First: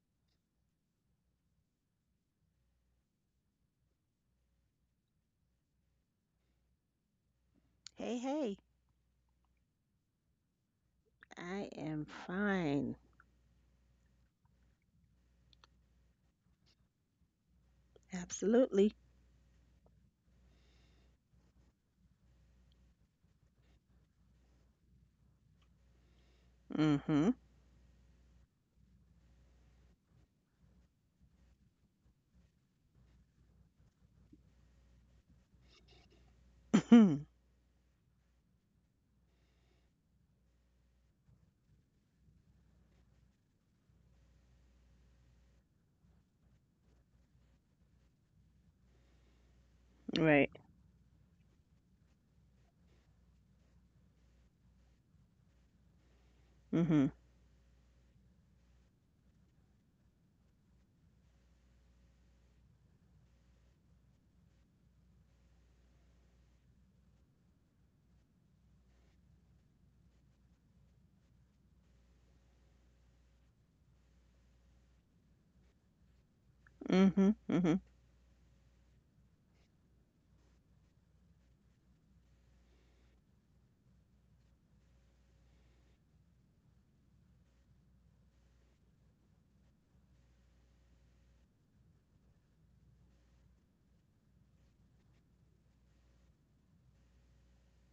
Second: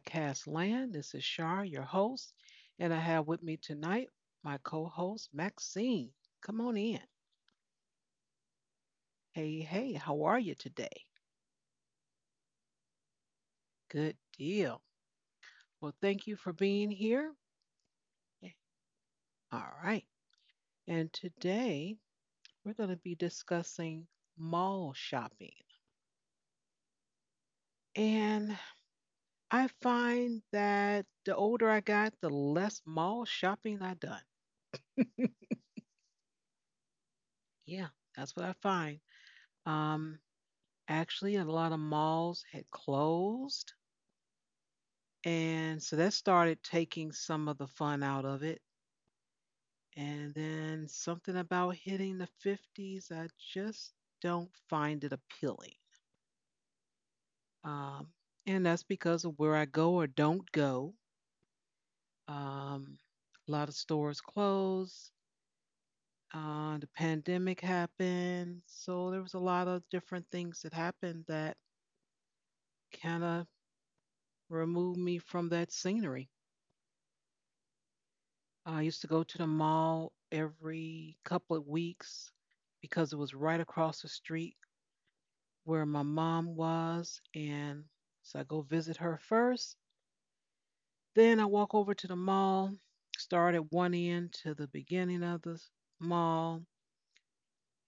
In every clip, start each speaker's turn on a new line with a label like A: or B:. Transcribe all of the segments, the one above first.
A: podcast land. This is Shar, your host, and I have with me tonight my co host, Maxine. Come on in.
B: Hey, hey,
A: Hey, hey, how are you today?
B: I am fine.
A: Good deal. Well, thank you for being here. Yeah.
B: Absolutely.
A: All right. And today we're going to be discussing mall shopping.
B: Mm-hmm.
A: And I find that the older I got, the less mall shopping I done. Yeah, that's what I find. Um, Actually, a lot of malls had closed. And so that started taking some of the fun out of it. And
B: Right.
A: then something about hitting the 50s, I just don't find it appealing.
B: Mm-hmm.
A: Um, and that's because of where I go or don't go. Um, a lot of stores closed. The pandemic happened. So there was a lot of different things that happened that kind of removed me from that scenery.
B: Mm-hmm. Mm-hmm.
A: I used to go to the mall every couple of weeks because it was right across the street where my mom was. And so I go visit her first. Then I walk over to the mall, start at one end to the beginning of the mall,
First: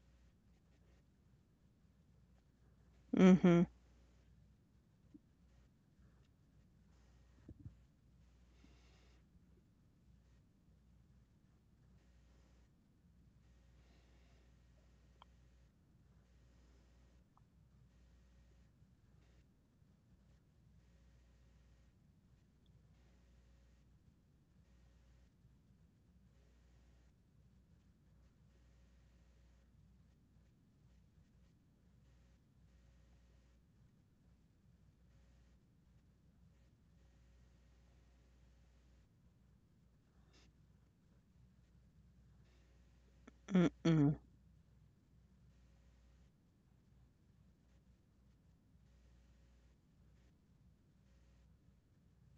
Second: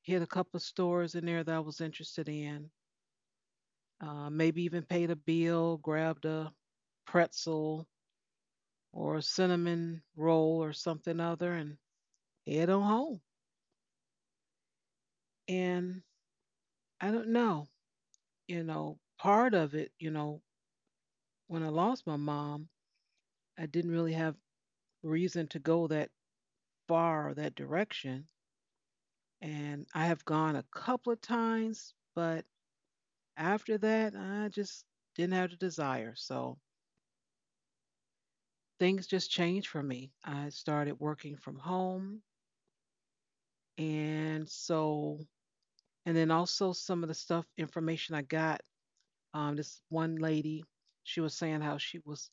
A: hit a couple of stores in there that I was interested in,
B: Mm-hmm.
A: maybe even paid a bill, grabbed a pretzel or a cinnamon roll or something other, and head on home. And I don't know. Part of it, when I lost my mom, I didn't really have reason to go that far or that direction. And I have gone a couple of times, but after that, I just didn't have the desire. So things just changed for me. I started working from home.
B: Mm-hmm.
A: And so, and then also some of the stuff, information I got. This one lady, she was saying how she was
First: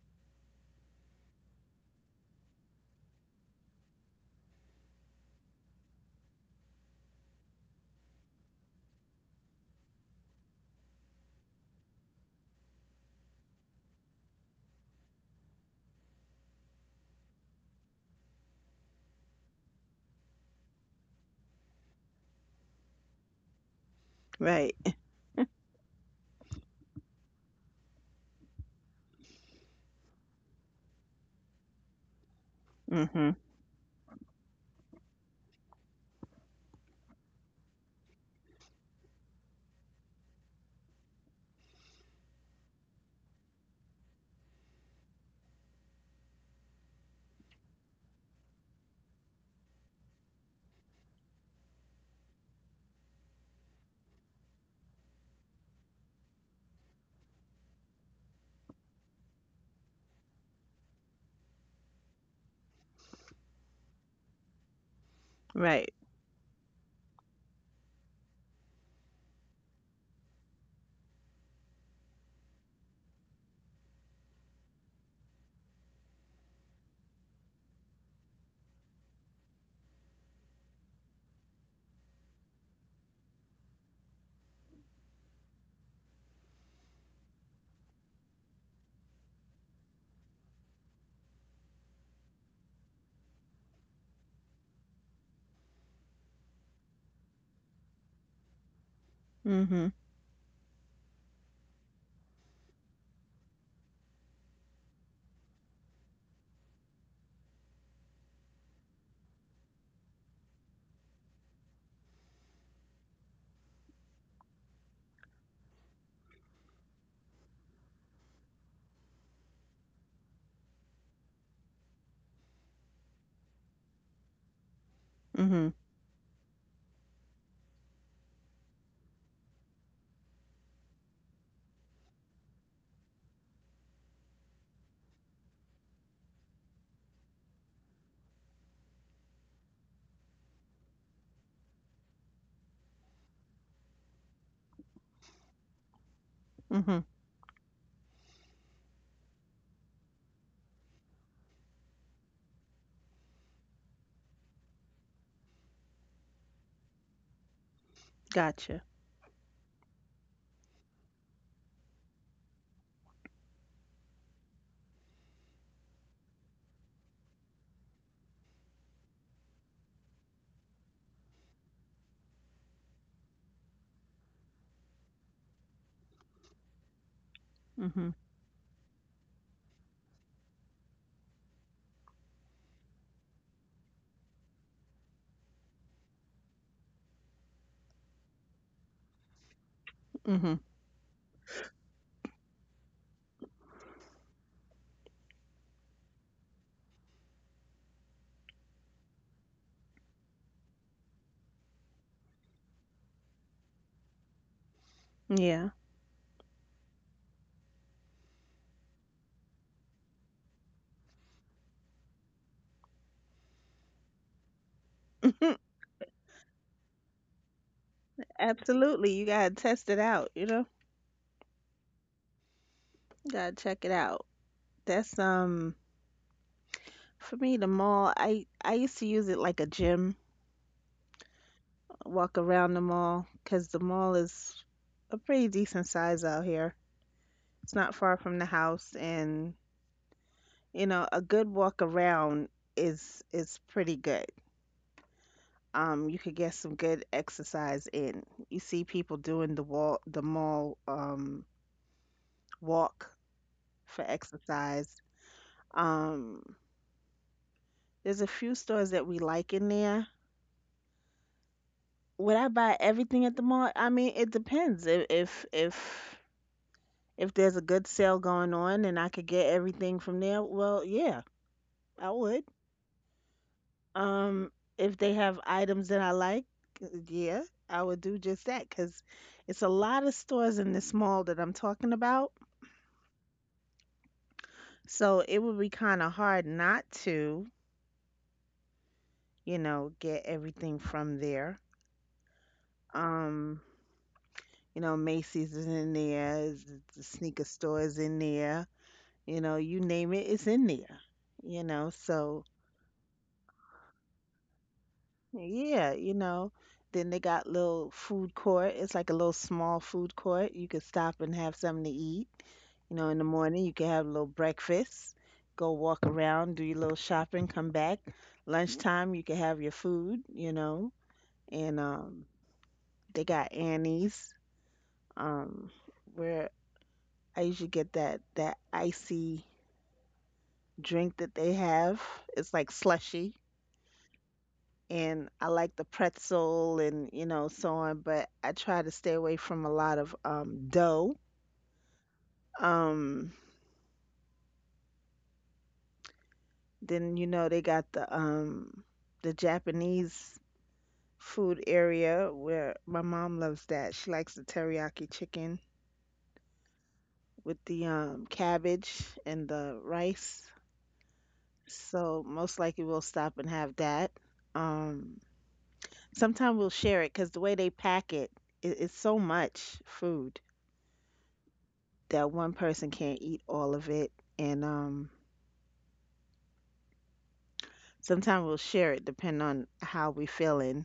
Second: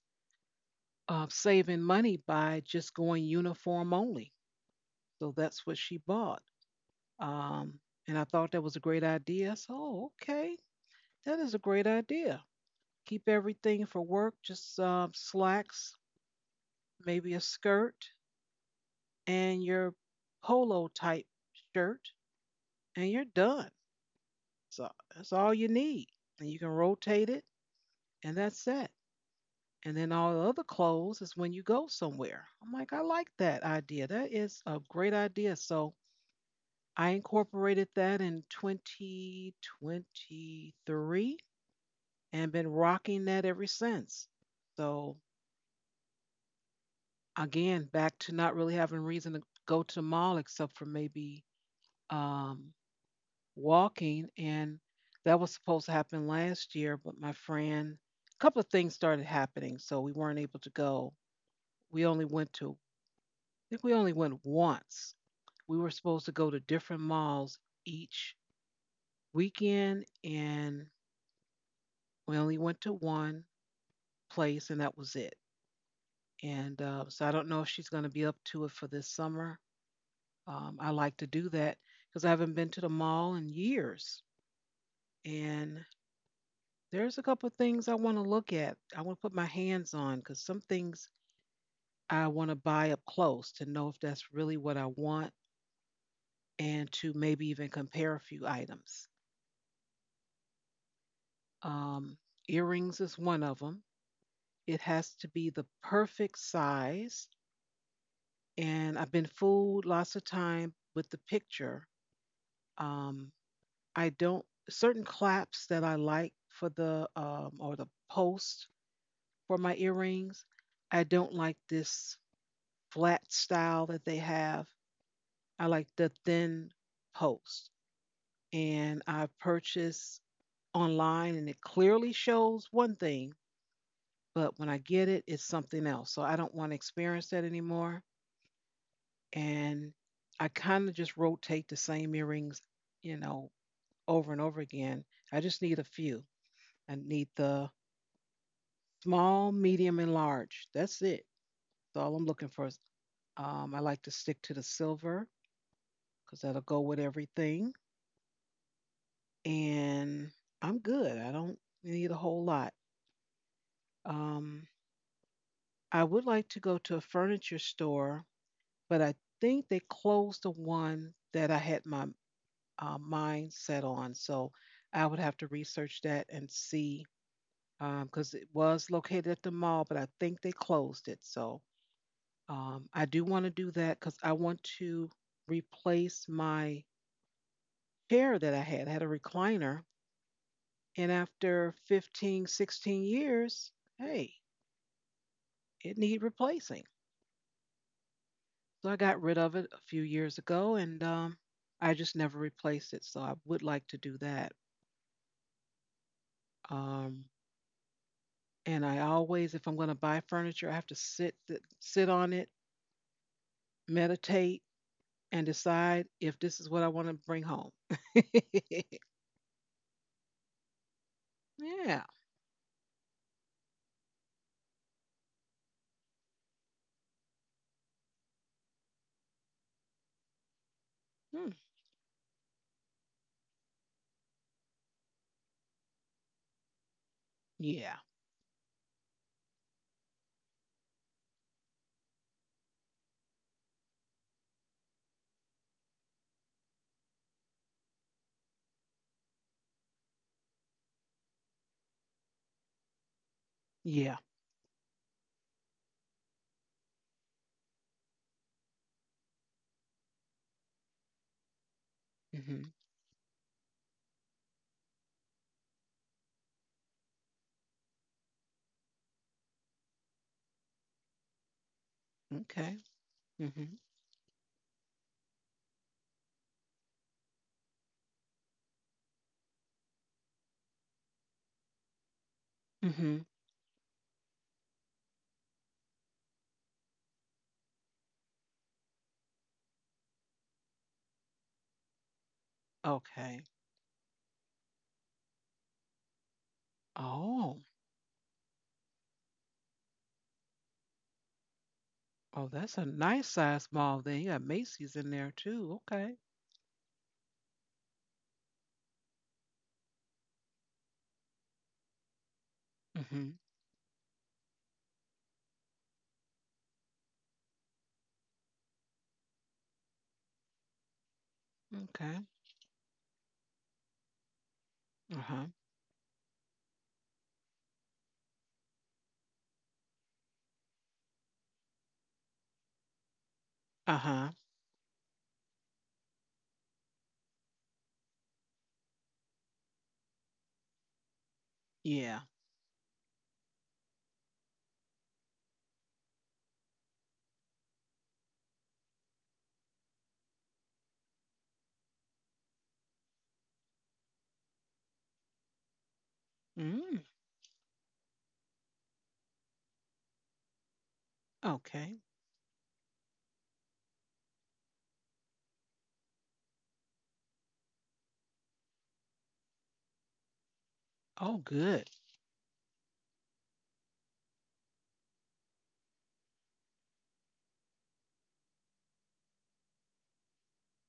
A: saving money by just going uniform only. So that's what she bought. Um, and I thought that was a great idea. I said, oh, okay, that is a great idea. Keep everything for work, just slacks, maybe a skirt, and your polo type shirt, and you're done.
B: Right.
A: So that's all you need. And you can rotate it, and that's it. And then all the other clothes is when you go somewhere. I'm like, I
B: Mm-hmm.
A: like that idea. That is a great idea. So I incorporated that in 2023 and been rocking that ever since. So again, back to not really having reason to go to the mall except for maybe um, walking, and that was supposed to happen last year, but my friend, a couple of things started happening, so we weren't able to go. We only went to, I think we only went once. We were
B: Right.
A: supposed to go to different malls each weekend, and we only went to one place, and that was it. And so I don't know if she's going to be up to it for this summer. I like to do that because I haven't been to the mall in years. And there's a couple of things I want to look at. I want to put my hands on because some things I want to buy up close to know if that's really what I want and to maybe even compare a few items.
B: Mm-hmm.
A: Um, earrings is one of them. It has to be the perfect size and I've been fooled lots of time with the picture. Um, I don't certain claps that I like for the or the post for my earrings. I don't like this flat style that they have. I
B: Mm-hmm.
A: like the thin post, and I purchased online, and it clearly shows one thing, but when I get it, it's something else. So I don't want to experience that anymore, and I kind of just rotate the same earrings, you know, over and over again. I just need a few.
B: Mm-hmm.
A: I need the small, medium, and large. That's it. That's all I'm looking for. I like to stick to the silver because that'll go with everything.
B: Gotcha.
A: And I'm good. I don't need a whole lot. Um, I would like to go to a furniture store, but I think they closed the one that I had my mind set on. So I would have to research that and see
B: Mm-hmm.
A: because it was located at the mall, but I think they closed it. So I do want to do that because I want to replace my chair that I had. I had a recliner,
B: Mm-hmm.
A: and after 15, 16 years, hey, it need replacing. So I got rid of it a few years ago, and I just never replaced it. So I would like to do that.
B: Yeah.
A: Um, and I always, if I'm going to buy furniture, I have to sit on it, meditate, and decide if this is what I want to bring home.
B: Absolutely. You gotta test it out, you know?
A: Yeah.
B: Gotta check it out. That's for me the mall, I used to use it like a gym,
A: Hmm.
B: walk around the mall, 'cause the mall is a pretty decent size out here. It's
A: Yeah.
B: not far from the house, and you know, a good walk around is pretty good. You could get some good exercise in. You see people doing the wall, the mall walk for
A: Yeah.
B: exercise. Um, there's a few stores that we like in there. Would I
A: Hmm.
B: buy everything at the mall? I mean, it depends. If there's a good sale going on and I could get everything from there, well, yeah, I would.
A: Okay. Hmm.
B: Um, if they have items that I like, yeah, I would do just that because it's a lot of stores in this mall that I'm talking about.
A: Hmm.
B: So it would be kind of hard not to, you know, get everything from there.
A: Okay.
B: Um, you know, Macy's is in there, the sneaker
A: Oh.
B: store is in there, you know, you name it, it's in there, you know. So,
A: Oh, that's a nice size mall then. You got Macy's in there too.
B: yeah, you
A: Okay.
B: know. Then they got little food court. It's like a little small food court. You could stop and have something to eat. You know, in the
A: Hmm.
B: morning you can have a little breakfast, go walk around, do your little shopping, come back. Lunchtime you can have your food, you know. And
A: Okay.
B: they got Annie's,
A: Uh huh.
B: um, where I usually get that icy drink that they have. It's like slushy.
A: Uh huh.
B: And I like the pretzel and, you know, so on, but I try to stay away from a lot of dough.
A: Yeah.
B: Um then you know they got the Japanese food area where my mom loves that. She likes the teriyaki chicken
A: Mm.
B: with the cabbage and the rice.
A: Okay.
B: So most likely we'll stop and have that. Um, sometime we'll share it because the way they pack it, it, it's so much food
A: Oh, good.
B: that one person can't eat all of it. And sometime we'll share it depending on how we feeling,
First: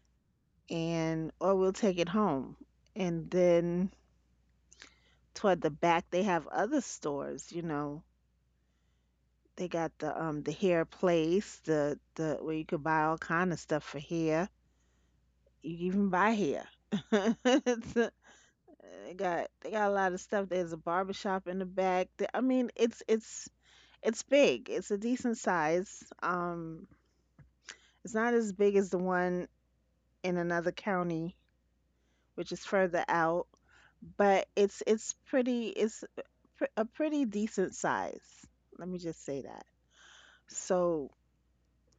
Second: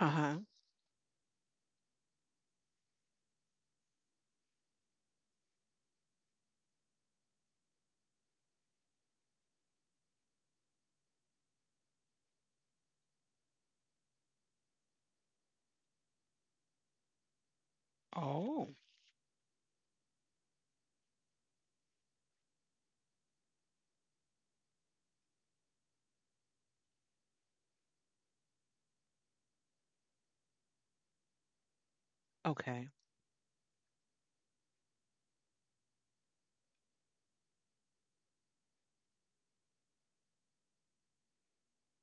A: Uh huh.
B: and or we'll take it home. And then toward the back, they have other stores, you know. They got the hair place, the where you could buy all kind of stuff for hair. You can even buy hair. It's a-
A: Oh.
B: they got a lot of stuff. There's a barber shop in the back. I mean, it's big. It's a decent size. It's not as big as the one in another county, which is
A: Okay.
B: further out, but it's pretty. A pretty decent size. Let me just say that. So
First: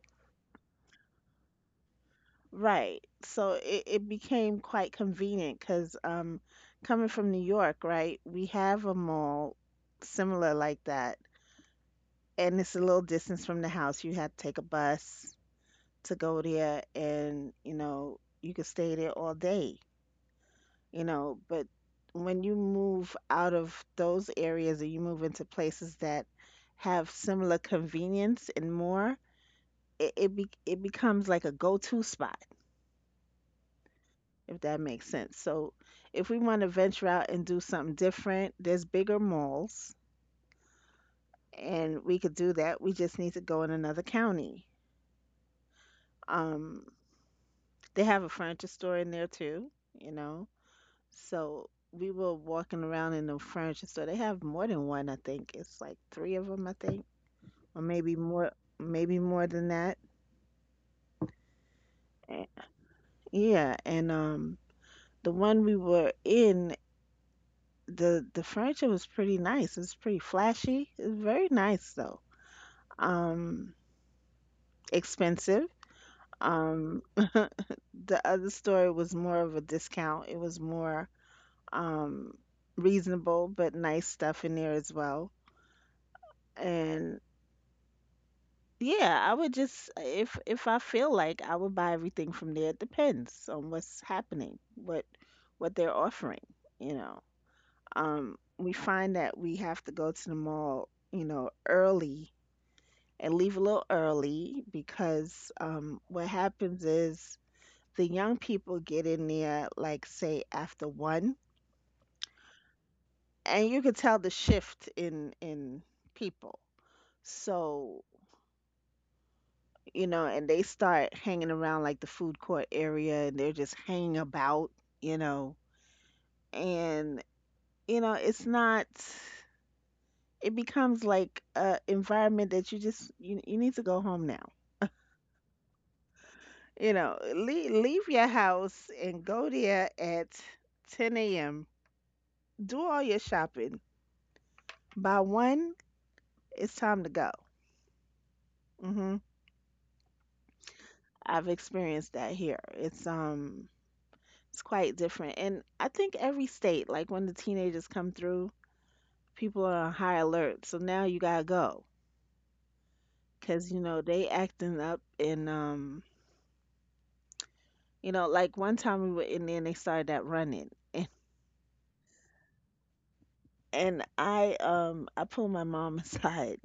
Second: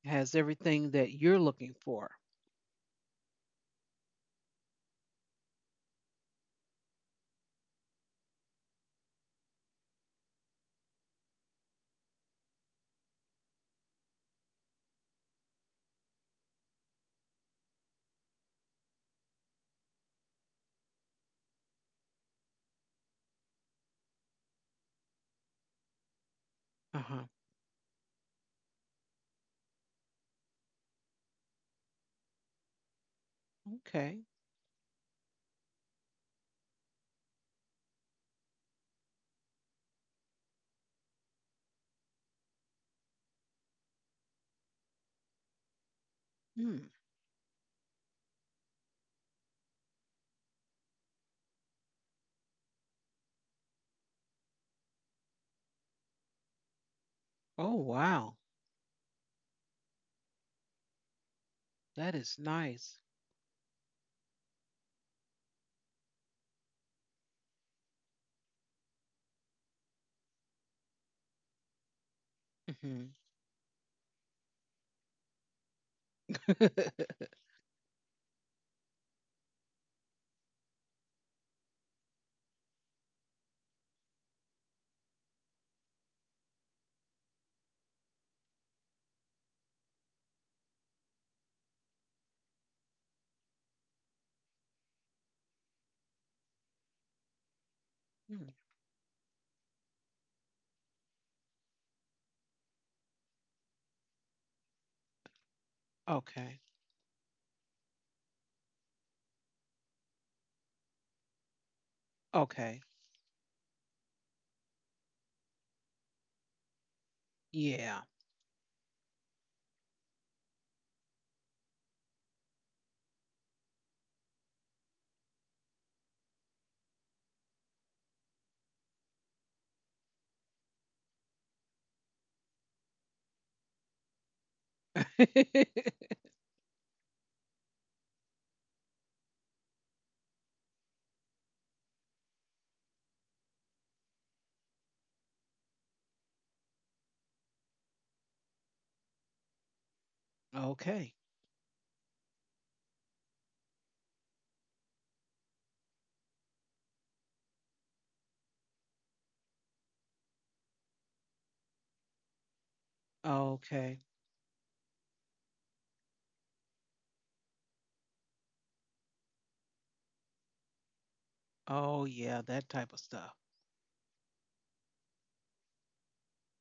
A: Has everything that you're looking for.
B: Right. So it became quite convenient because coming from New York, right, we have a mall similar like that. And it's a little distance from the house. You had to take a bus to go there and, you know, you could stay there all day, you know. But when you move out of those areas and you move into places that
A: Uh
B: have
A: huh.
B: similar convenience and more, it becomes like a go-to spot
A: Okay.
B: if that makes sense. So if we want to venture out and do something different, there's bigger malls and we could do that. We just need to go in another county. Um,
A: Mm.
B: they have a furniture store in there too, you know. So we were walking around in the furniture store. They have more than one, I think. It's like three of them, I think,
A: Oh,
B: or
A: wow.
B: maybe more than that.
A: That is
B: Eh,
A: nice.
B: Yeah, and the one we were in, the furniture was pretty nice. It was pretty flashy. It was very nice though.
A: Mhm.
B: um, expensive. Um, the other store was more of a discount. It was more um, reasonable, but nice stuff in there as well. And yeah, I would just if I feel like I would buy everything from there. It depends on what's happening, what they're offering. You know,
A: Hmm,
B: we find that we have to go to the mall, you know, early and leave a little early because what
A: okay.
B: happens is the young people get in there, like, say after one,
A: Okay.
B: and you could tell the shift in people. So
A: Yeah.
B: you know, and they start hanging around like the food court area, and they're just hanging about, you know. And you know, it's not, it becomes like a environment that you just you need to go home now, you know. Leave your house and go there at 10 a.m, do all your shopping by one, it's time to go. hmm
A: Okay.
B: I've experienced that here. It's quite different. And I think every state, like when the teenagers come through, people are on high alert. So now you gotta go. 'Cause you know,
A: Okay.
B: they acting up and you know, like one time we were in there and they started that running, and,
A: Oh yeah, that type of stuff.
B: and I pulled my mom aside,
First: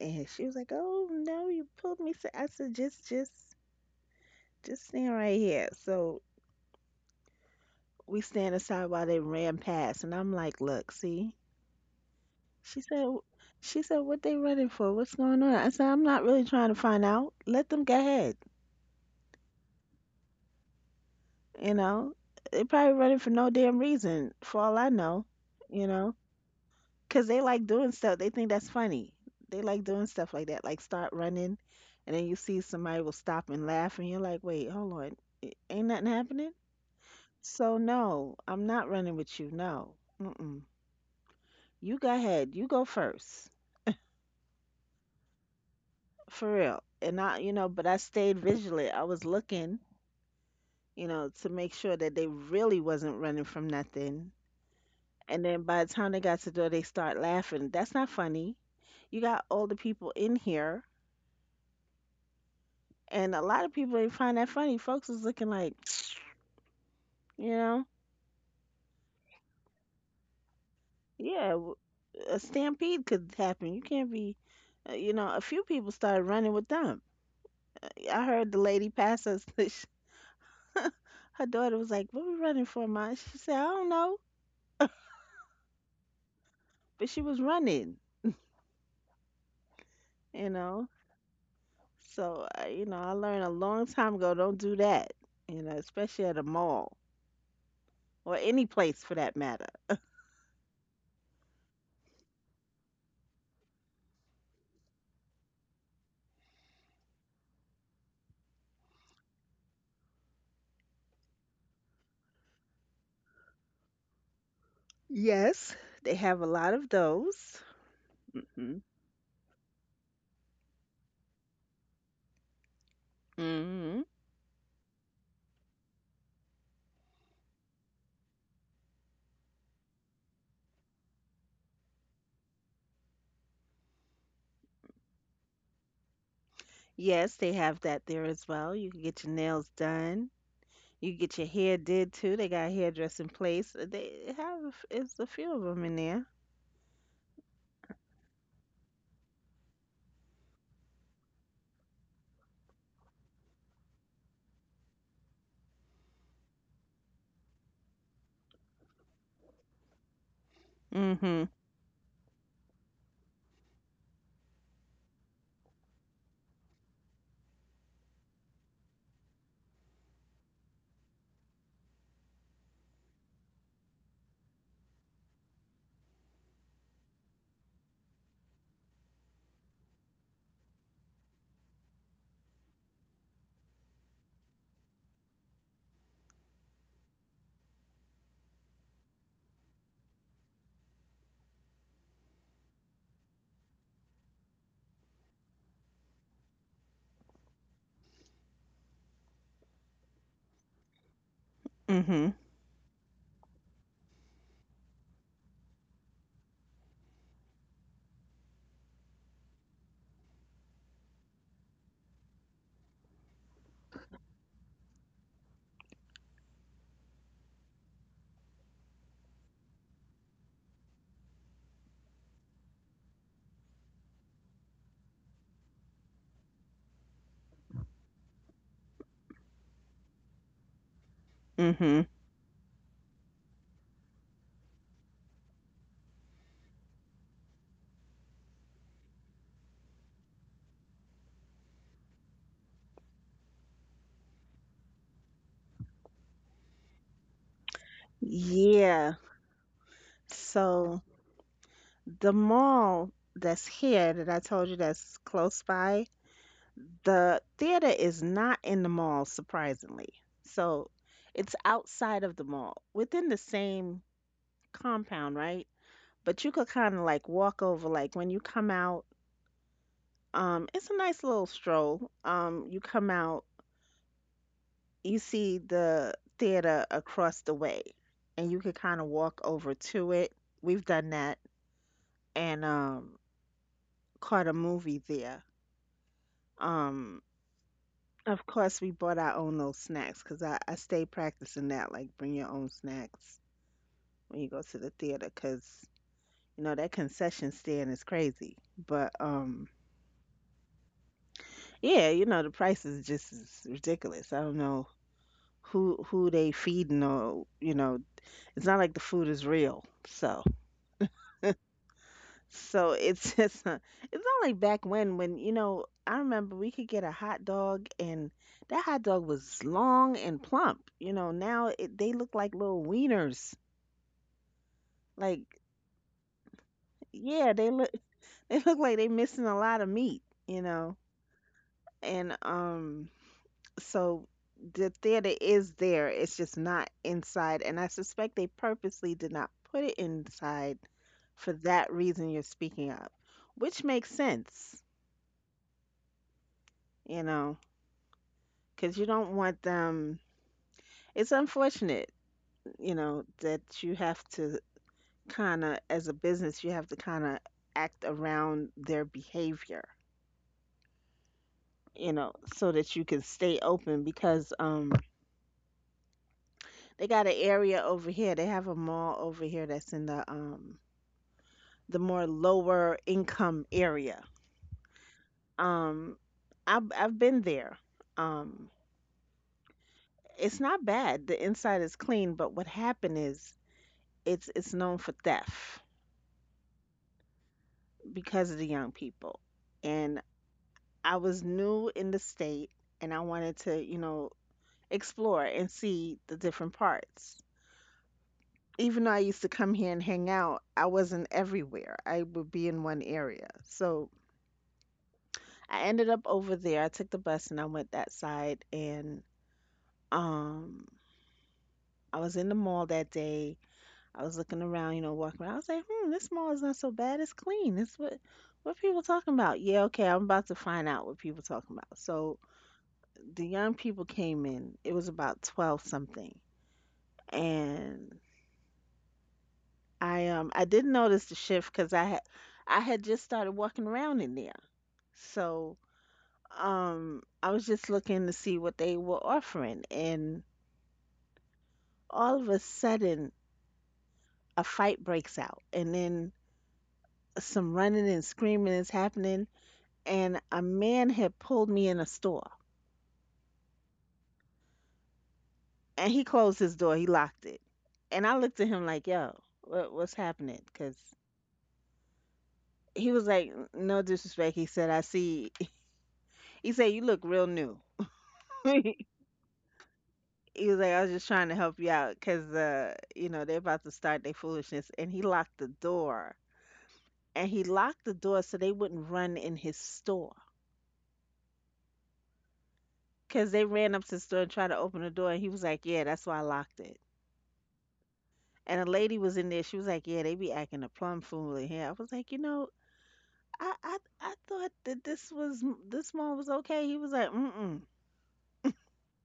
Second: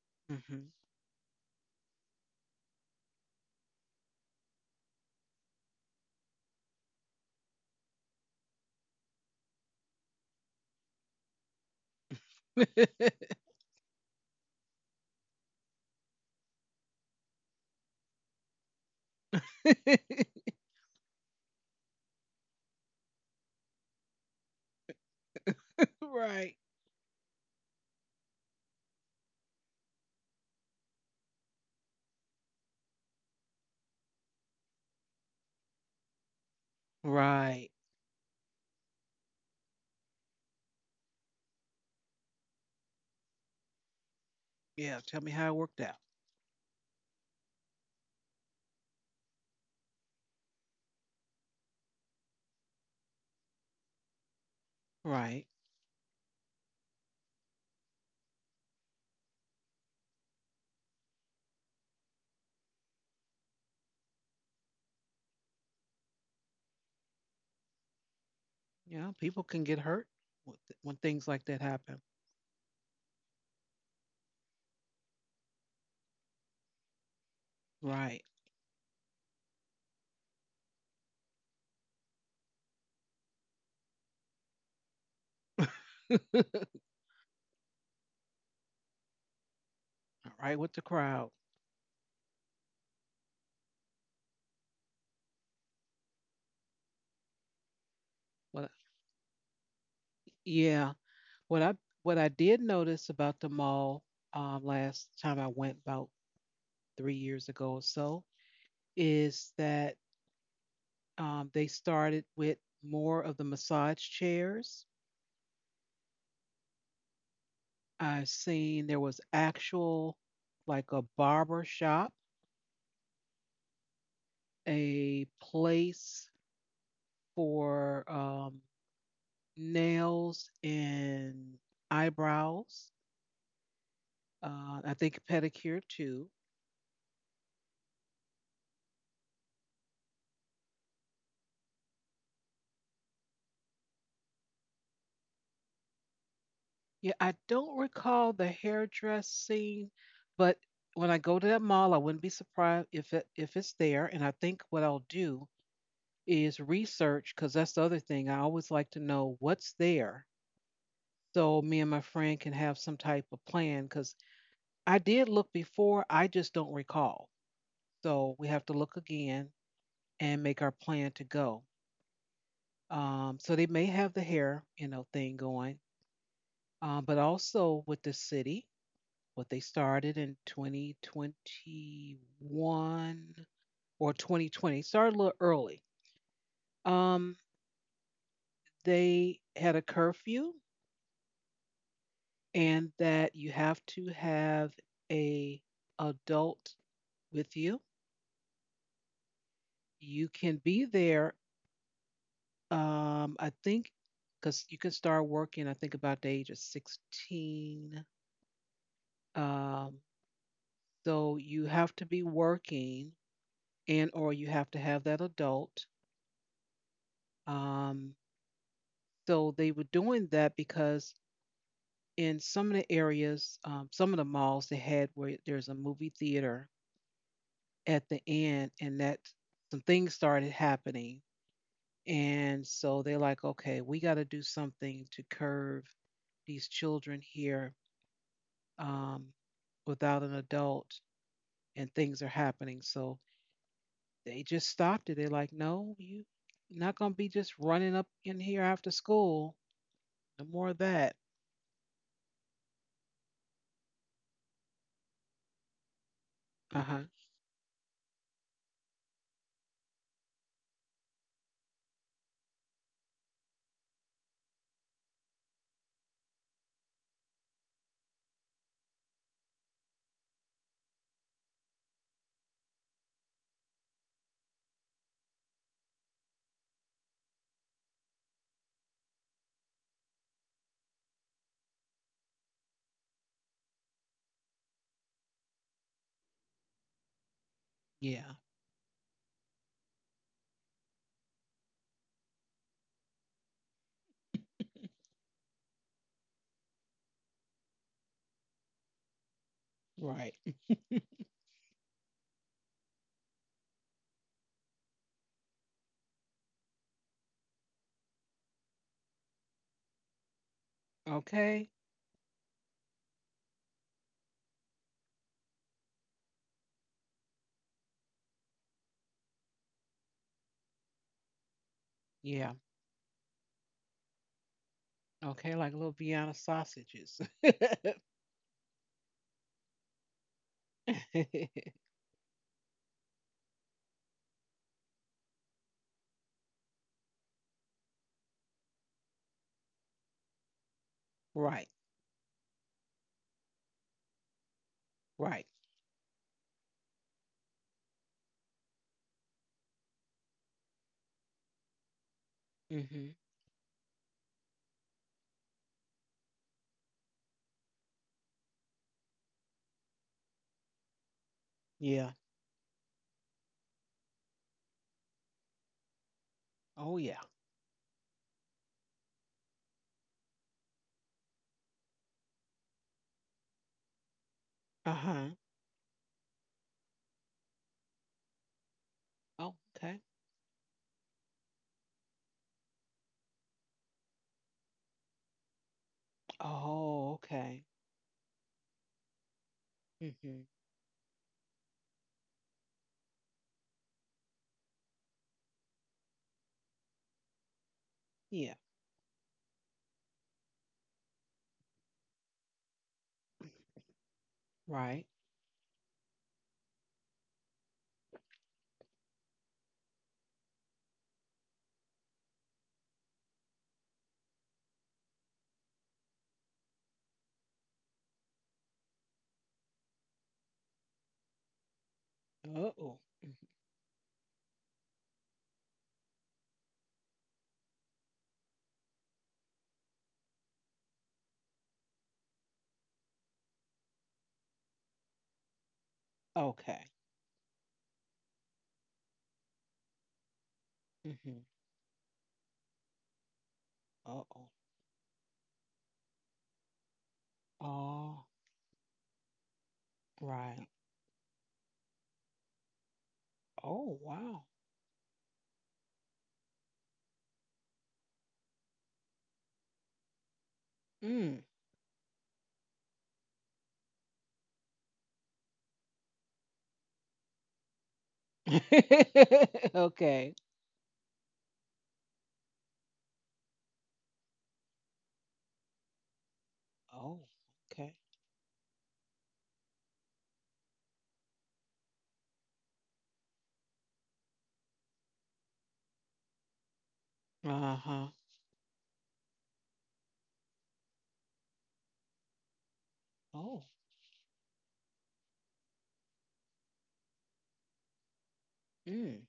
B: and she was
A: Mhm.
B: like, "Oh no, you pulled me aside." I said, just just stand right here. So we stand aside while they ran past, and I'm like, "Look, see?" She said, "W- she said, "what they running for? What's going on?" I said, "I'm not really trying to find out. Let them go ahead. You know, they probably running for no damn reason, for all I know. You know,
A: Right.
B: because they like doing stuff. They think that's funny. They like doing stuff like that, like start running, and then you see somebody will stop and laugh, and you're like, wait, hold on, ain't nothing happening.
A: Right.
B: So no, I'm not running with you. No, mm-mm. You go ahead. You go first,
A: Yeah. Tell me how it worked out.
B: for real." And I, you know, but I stayed vigilant. I was looking, you know, to make sure that they really wasn't running from nothing. And
A: Right.
B: then by the time they got to the door, they start laughing. That's not funny. You got older people in here, and a lot of people didn't find that funny. Folks was looking like, you know,
A: Yeah. People can get hurt when things like
B: yeah,
A: that happen.
B: a stampede could happen. You can't be, you know, a few people started running with them.
A: Right.
B: I heard the lady pass us. sh- her daughter was like, "What we running for, ma?" She said, "I don't know,"
A: Right
B: but she was running, you
A: with the
B: know.
A: crowd.
B: So, I, you know, I learned a long time ago don't do that, you know, especially at a mall or any
A: What?
B: place for that matter.
A: Yeah. What I what I did notice about the mall last time I went about 3 years ago or so, is that they started with more of the massage chairs.
B: Yes, they have a lot of those.
A: I've
B: Hmm.
A: seen there was actual, like a barber shop,
B: Hmm.
A: a place for nails and eyebrows. I think pedicure too.
B: Yes, they have that there as well. You can get your nails done. You can get your hair did too. They got a hairdressing place. They have it's a few of them in there.
A: Yeah, I don't recall the hairdressing, but when I go to that mall, I wouldn't be surprised if it's there. And I think what I'll do is research because that's the other thing. I always like to know what's there
B: Hmm.
A: so me and my friend can have some type of plan because I did look before, I just don't recall. So we have to look again and make our plan to go. So they may have the hair, thing going, but also with the city, what they started in 2021 or 2020, started a little early. Um, they had a curfew and that you have to have a adult with you. You can be there.
B: Hmm.
A: I think because you can start working. I think about the age of 16. Um, so you have to be working, and or you have to have that adult. Um, so they were doing that because in some of the areas, some of the malls they had where there's a movie theater at the end, and that some things started happening.
B: Hmm.
A: And so they're like, okay, we got to do something to curve these children here, um, without an adult, and things are happening. So they just stopped it. They're like, no, you not gonna be just running up in here after
B: Yeah.
A: school. No more of
B: So
A: that.
B: the mall that's here that I told you that's close by,
A: Uh huh.
B: the theater is not in the mall, surprisingly. So it's outside of the mall, within the same compound, right? But you could kind of like walk over, like when you come out, it's a nice little stroll. You come out, you see the theater across the way, and you could kind of walk over to it. We've done that and caught a movie there. Um,
A: Yeah.
B: Of course, we bought our own little snacks because I stay practicing that, like bring your own snacks when you go to the theater because, you know, that concession stand is crazy. But
A: Right.
B: yeah, you know, the price is just is ridiculous. I don't know who they feeding or, you know, it's not like the food is real. So
A: Okay.
B: so it's just it's not like back when, you know, I remember we could get a hot dog and that hot dog was long and plump. You know, now it, they look
A: Yeah.
B: like little wieners.
A: Okay.
B: Like,
A: Like little Vienna sausages.
B: yeah, they look they look like they missing a lot of meat, you know. And so the theater is there. It's just not inside, and I suspect they purposely did not put it inside for
A: Right.
B: that reason you're speaking of, which makes sense,
A: Right.
B: you know, because you don't want them. It's unfortunate, you
A: Hmm.
B: know, that you have to kind of, as a business, you have to kind of act around their behavior.
A: Yeah.
B: You know, so that you can stay open because
A: Oh
B: they
A: yeah.
B: got an area over here. They have a mall over here that's in the more lower income area.
A: Uh huh.
B: Um I've been there. Um
A: Oh, okay.
B: it's not bad. The inside is clean, but what happened is it's known for theft
A: Oh, okay.
B: because of the young people. And
A: Hmm.
B: I was new in the state, and I wanted to, you know, explore and see the different parts.
A: Yeah,
B: Even though I used to come here and hang out, I wasn't everywhere. I would be in one area. So
A: right.
B: I ended up over there. I took the bus and I went that side, and um I was in the mall that day. I was looking around, you know, walking around. I was like, hmm, this mall is not so bad. It's clean. It's what people talking about. Yeah, okay, I'm about to find out what people talking about. So
A: Uh-oh. Mhm.
B: the young people came in. It was about twelve something. And I didn't notice the shift because I had just started walking around in there. So
A: Okay.
B: I was just looking to see what they were offering, and
A: Mm-hmm.
B: all of a sudden
A: Uh-oh.
B: a fight breaks out, and then some running
A: Oh,
B: and screaming is happening, and a
A: right.
B: man had pulled me in a store,
A: Oh, wow.
B: and he closed his door, he locked it. And I looked at him like, "Yo, what, what's" cause
A: Mm.
B: he was like, "No disrespect." He said, "I see." He said, "You look real new."
A: Okay.
B: He was like, I was just trying to help you out because, you know, they're about to start their foolishness. And he locked the door.
A: Oh,
B: And he
A: okay.
B: locked the door so they wouldn't run in his store. Because they ran up to the store and tried to open the door. And he was like, yeah, that's why I locked it.
A: Uh-huh.
B: And a lady was in there. She was like, yeah, they be acting a plum fool in here. I was like, you know,
A: Oh.
B: I thought that this mall was okay. He was like, mm mm.
A: Mm.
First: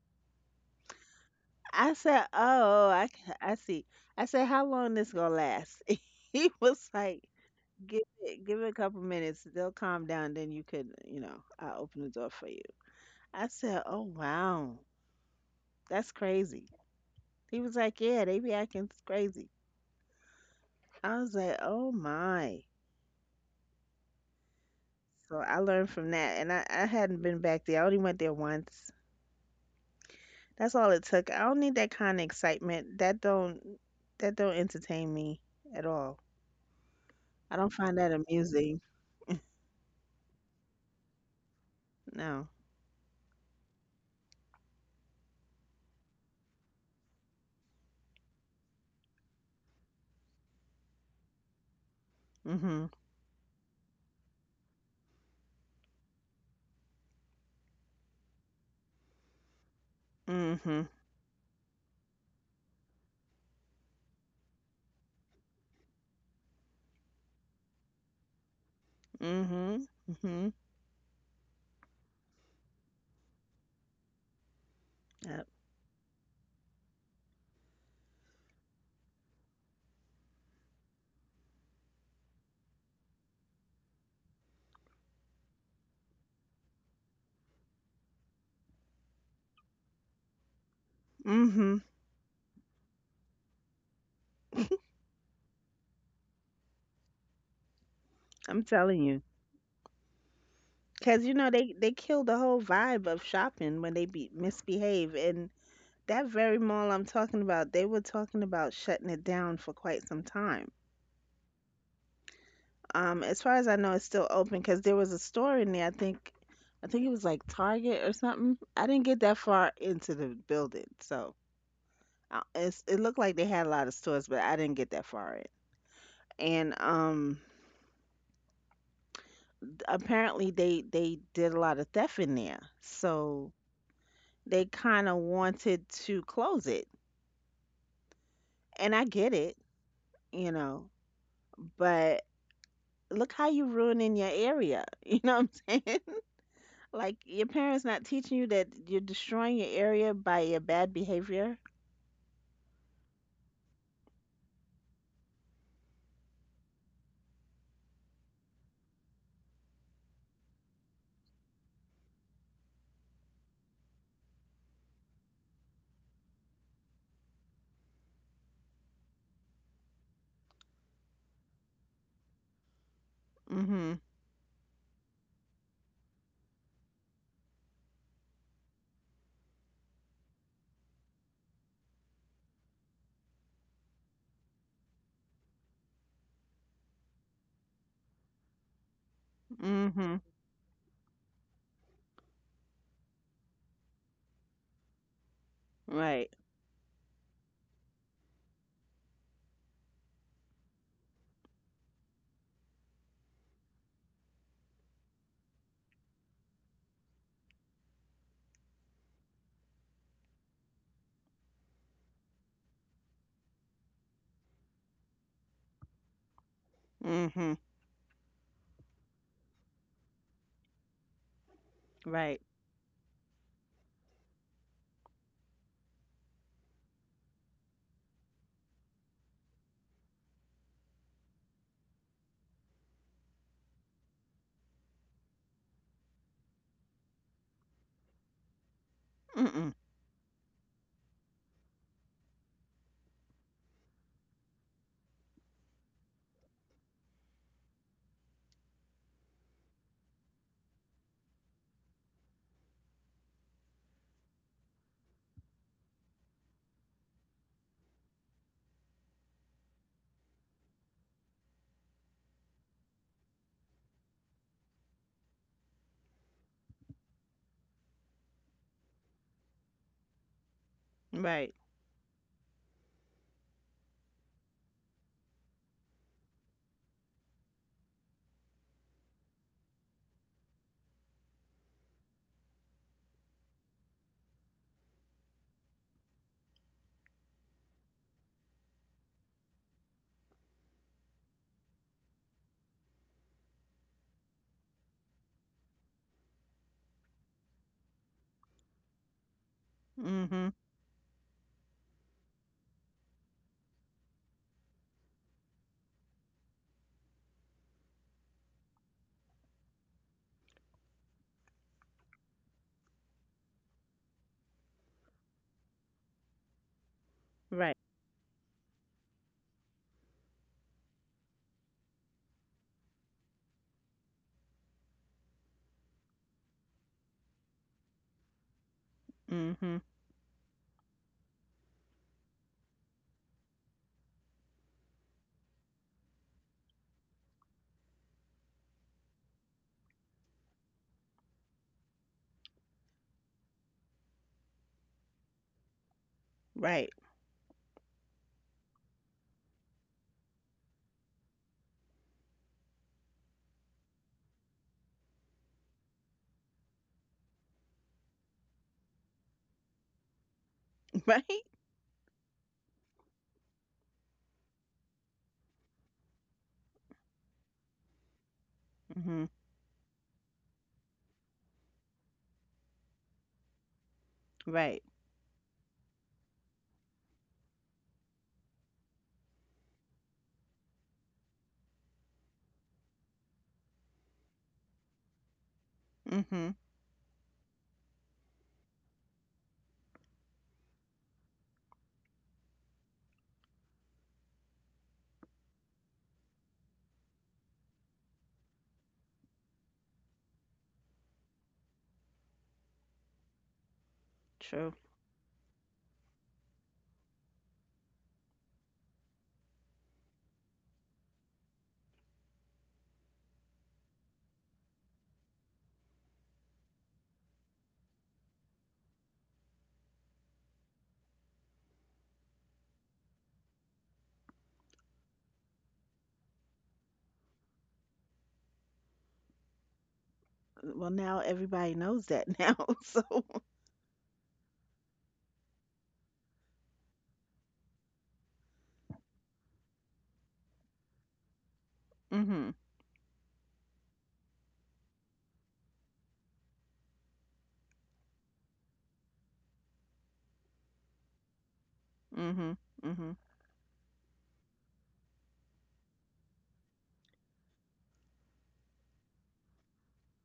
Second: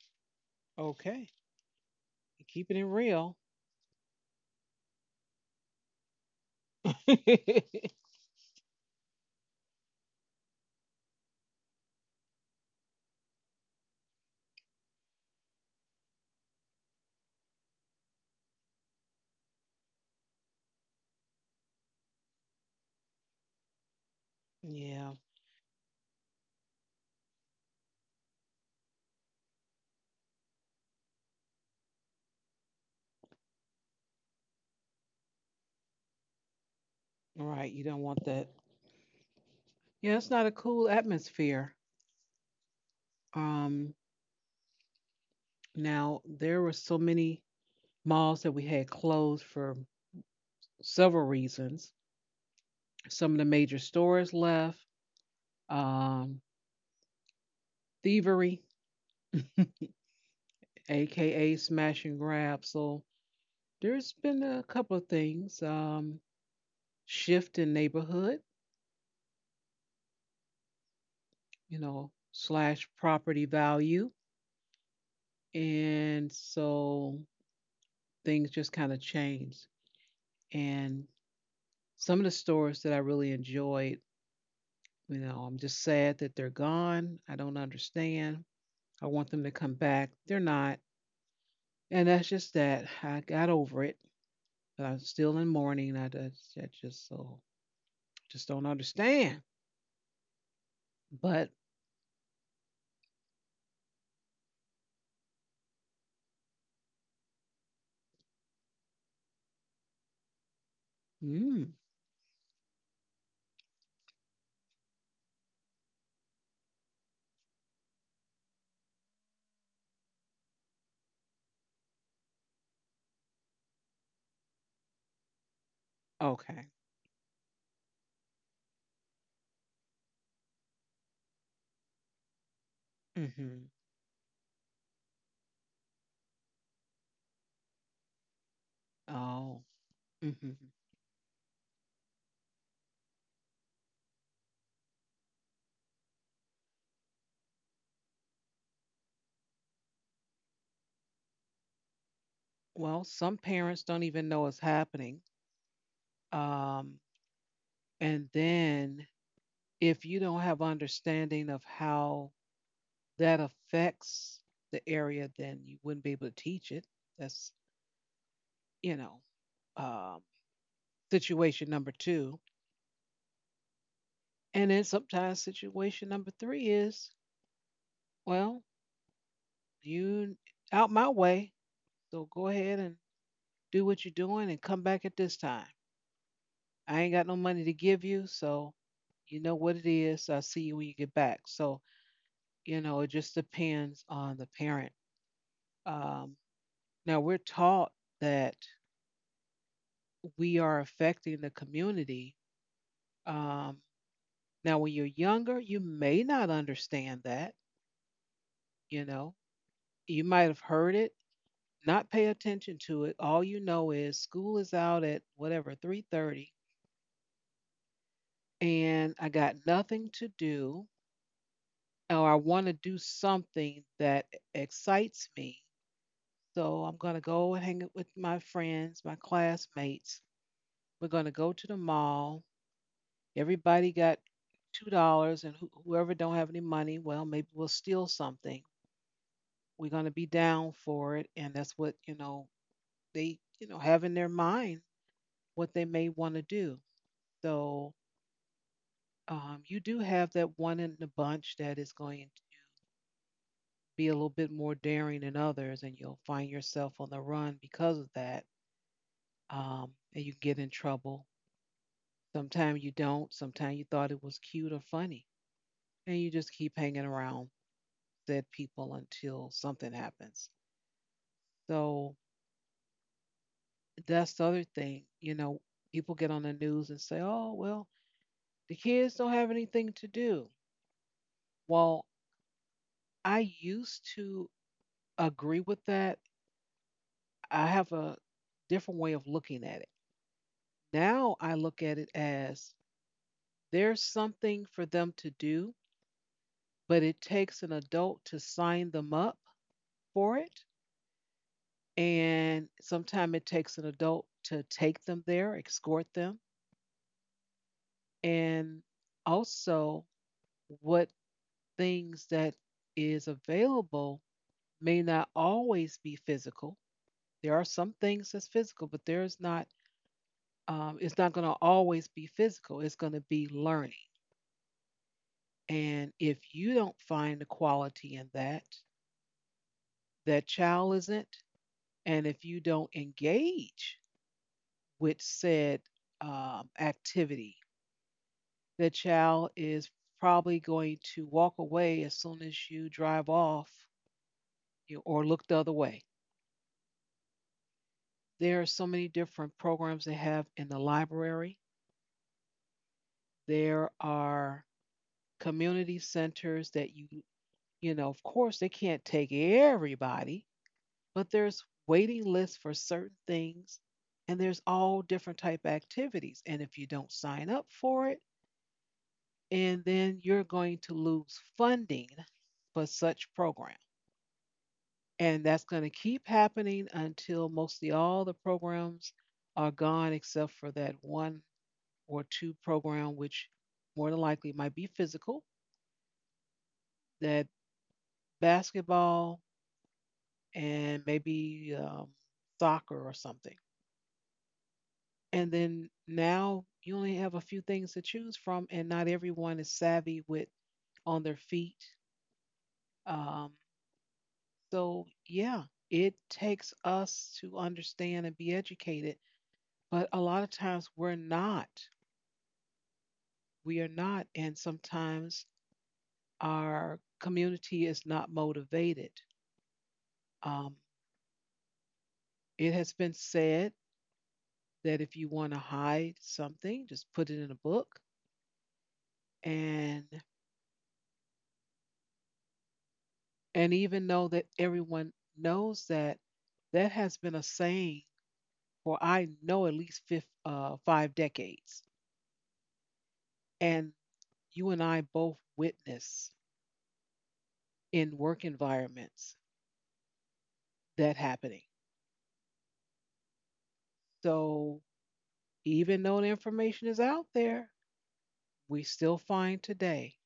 A: Okay.
B: I said,
A: Keeping it
B: oh,
A: real.
B: I see. I said, how long this gonna last? He was like, give it a couple minutes. They'll calm down. Then you could, you know, I'll open the door for you. I said, oh, wow. That's crazy. He was like, yeah, they be acting crazy. I was like, oh, my.
A: Yeah,
B: So I learned from that. And I hadn't been back there. I only went there once. That's all it took. I don't need that kind of excitement. That don't entertain me at all. I don't
A: right. You
B: find
A: don't
B: that
A: want that.
B: amusing.
A: Yeah, it's not a cool atmosphere.
B: No.
A: Um, now there were so many malls that we had closed for several reasons.
B: Mm-hmm.
A: Some of the major stores left. Um, thievery,
B: Mm-hmm.
A: aka smash and grab. So there's been a couple of things. Shift in neighborhood,
B: Mm-hmm. Mm-hmm.
A: slash property value,
B: Yep.
A: and so things just kind of changed. And some of the stores that I really enjoyed, I'm just sad that they're gone. I don't understand. I want them to come back. They're not.
B: Mm-hmm.
A: And that's just that. I got over it. But I'm still in mourning. I just so just
B: I'm
A: don't
B: telling you.
A: understand.
B: Cause you know
A: But
B: they kill the whole vibe of shopping when they be misbehave, and that very mall I'm talking about, they were talking about shutting it down for quite some time.
A: mm,
B: As far as I know, it's still open because there was a store in there. I think it was like Target or something. I didn't get that far into the building, so it looked like they had a lot of stores, but I didn't get that far in.
A: okay.
B: And apparently they did a lot of theft in there, so
A: Mm-hmm.
B: they kind of wanted to close it, and I get it,
A: Oh.
B: you
A: Mm-hmm.
B: know, but look how you ruining your area. You know what I'm saying? Like your parents not teaching you that you're destroying your area by your bad behavior.
A: Well, some parents don't even know it's happening. Um, and then if you don't have understanding of how that affects the area, then you wouldn't be able to teach it. That's you know um, situation number two.
B: Mhm.
A: And then sometimes situation number three is, well, you out my way. So go ahead and do what you're doing and come back at this time. I ain't got no money to give you, so you know what it
B: Mhm.
A: is. I'll see you when you get back. So, it just depends on the parent.
B: Right.
A: Um, now, we're taught that we are affecting the community. Um, now, when you're younger, you may not understand that, you know, you might have heard it, not pay attention to it. All you know is school is out at whatever, 3:30
B: Mhm.
A: and I got nothing to do. Or I
B: Right.
A: want to do something that excites me. So I'm going to go and hang out with my friends, my classmates. We're going to go to the mall. Everybody got $2, and whoever don't have any money, well, maybe we'll steal something.
B: Mhm.
A: We're going to be down for it, and that's what they have in their mind what they may want to do. So you do have that one in the bunch that is going be a little bit more daring than others, and you'll find yourself on the run because of that, and you get in trouble. Sometimes you don't. Sometimes you thought it was cute or funny, and you just keep hanging around said people until something happens.
B: Right.
A: So that's the other thing. You know, people get on the news and say, "Oh, well, the kids don't have anything to do." Well, I used to agree with that. I have a different way of looking at it. Now I look at it as there's something for them to do, but it takes an adult to sign them up for
B: Mhm.
A: it. And sometimes it takes an adult to take them there, escort them. And also, what things that is available may not always be physical. There are
B: Right.
A: some things that's physical, but there's not, it's not going to always be physical. It's going to be learning. And if you don't find the quality in that,
B: Mhm.
A: that child isn't. And if you don't engage with said activity, the child is probably going to walk away as soon as you drive off you, or look the other way.
B: Right.
A: There are so many different programs they have in the library. There are community centers that you know, of course, they can't take everybody, but
B: Right.
A: there's waiting lists for certain things, and there's all different type of activities, and if you don't sign up for it
B: Mhm.
A: and then you're going to lose funding for such program.
B: Right.
A: And that's going to keep happening until mostly all the programs are gone, except for that one or two program, which more than likely might be physical,
B: Mhm.
A: that basketball and maybe soccer or something. And then now you only have a few things to choose from, and not everyone is savvy with on their feet. um,
B: True.
A: So, yeah, it takes us to understand and be educated, but a lot of times we're not. We are not. And sometimes our community is not motivated. Um, it has been said that if you want to hide something, just put it in a book. And,
B: Well, now everybody knows that now. So.
A: and even though that everyone knows that, that has been a saying for I know at least fif five decades.
B: Mhm.
A: And you and I both witness in work environments that happening.
B: Mhm. Mhm.
A: So even though the information is out there, we still find today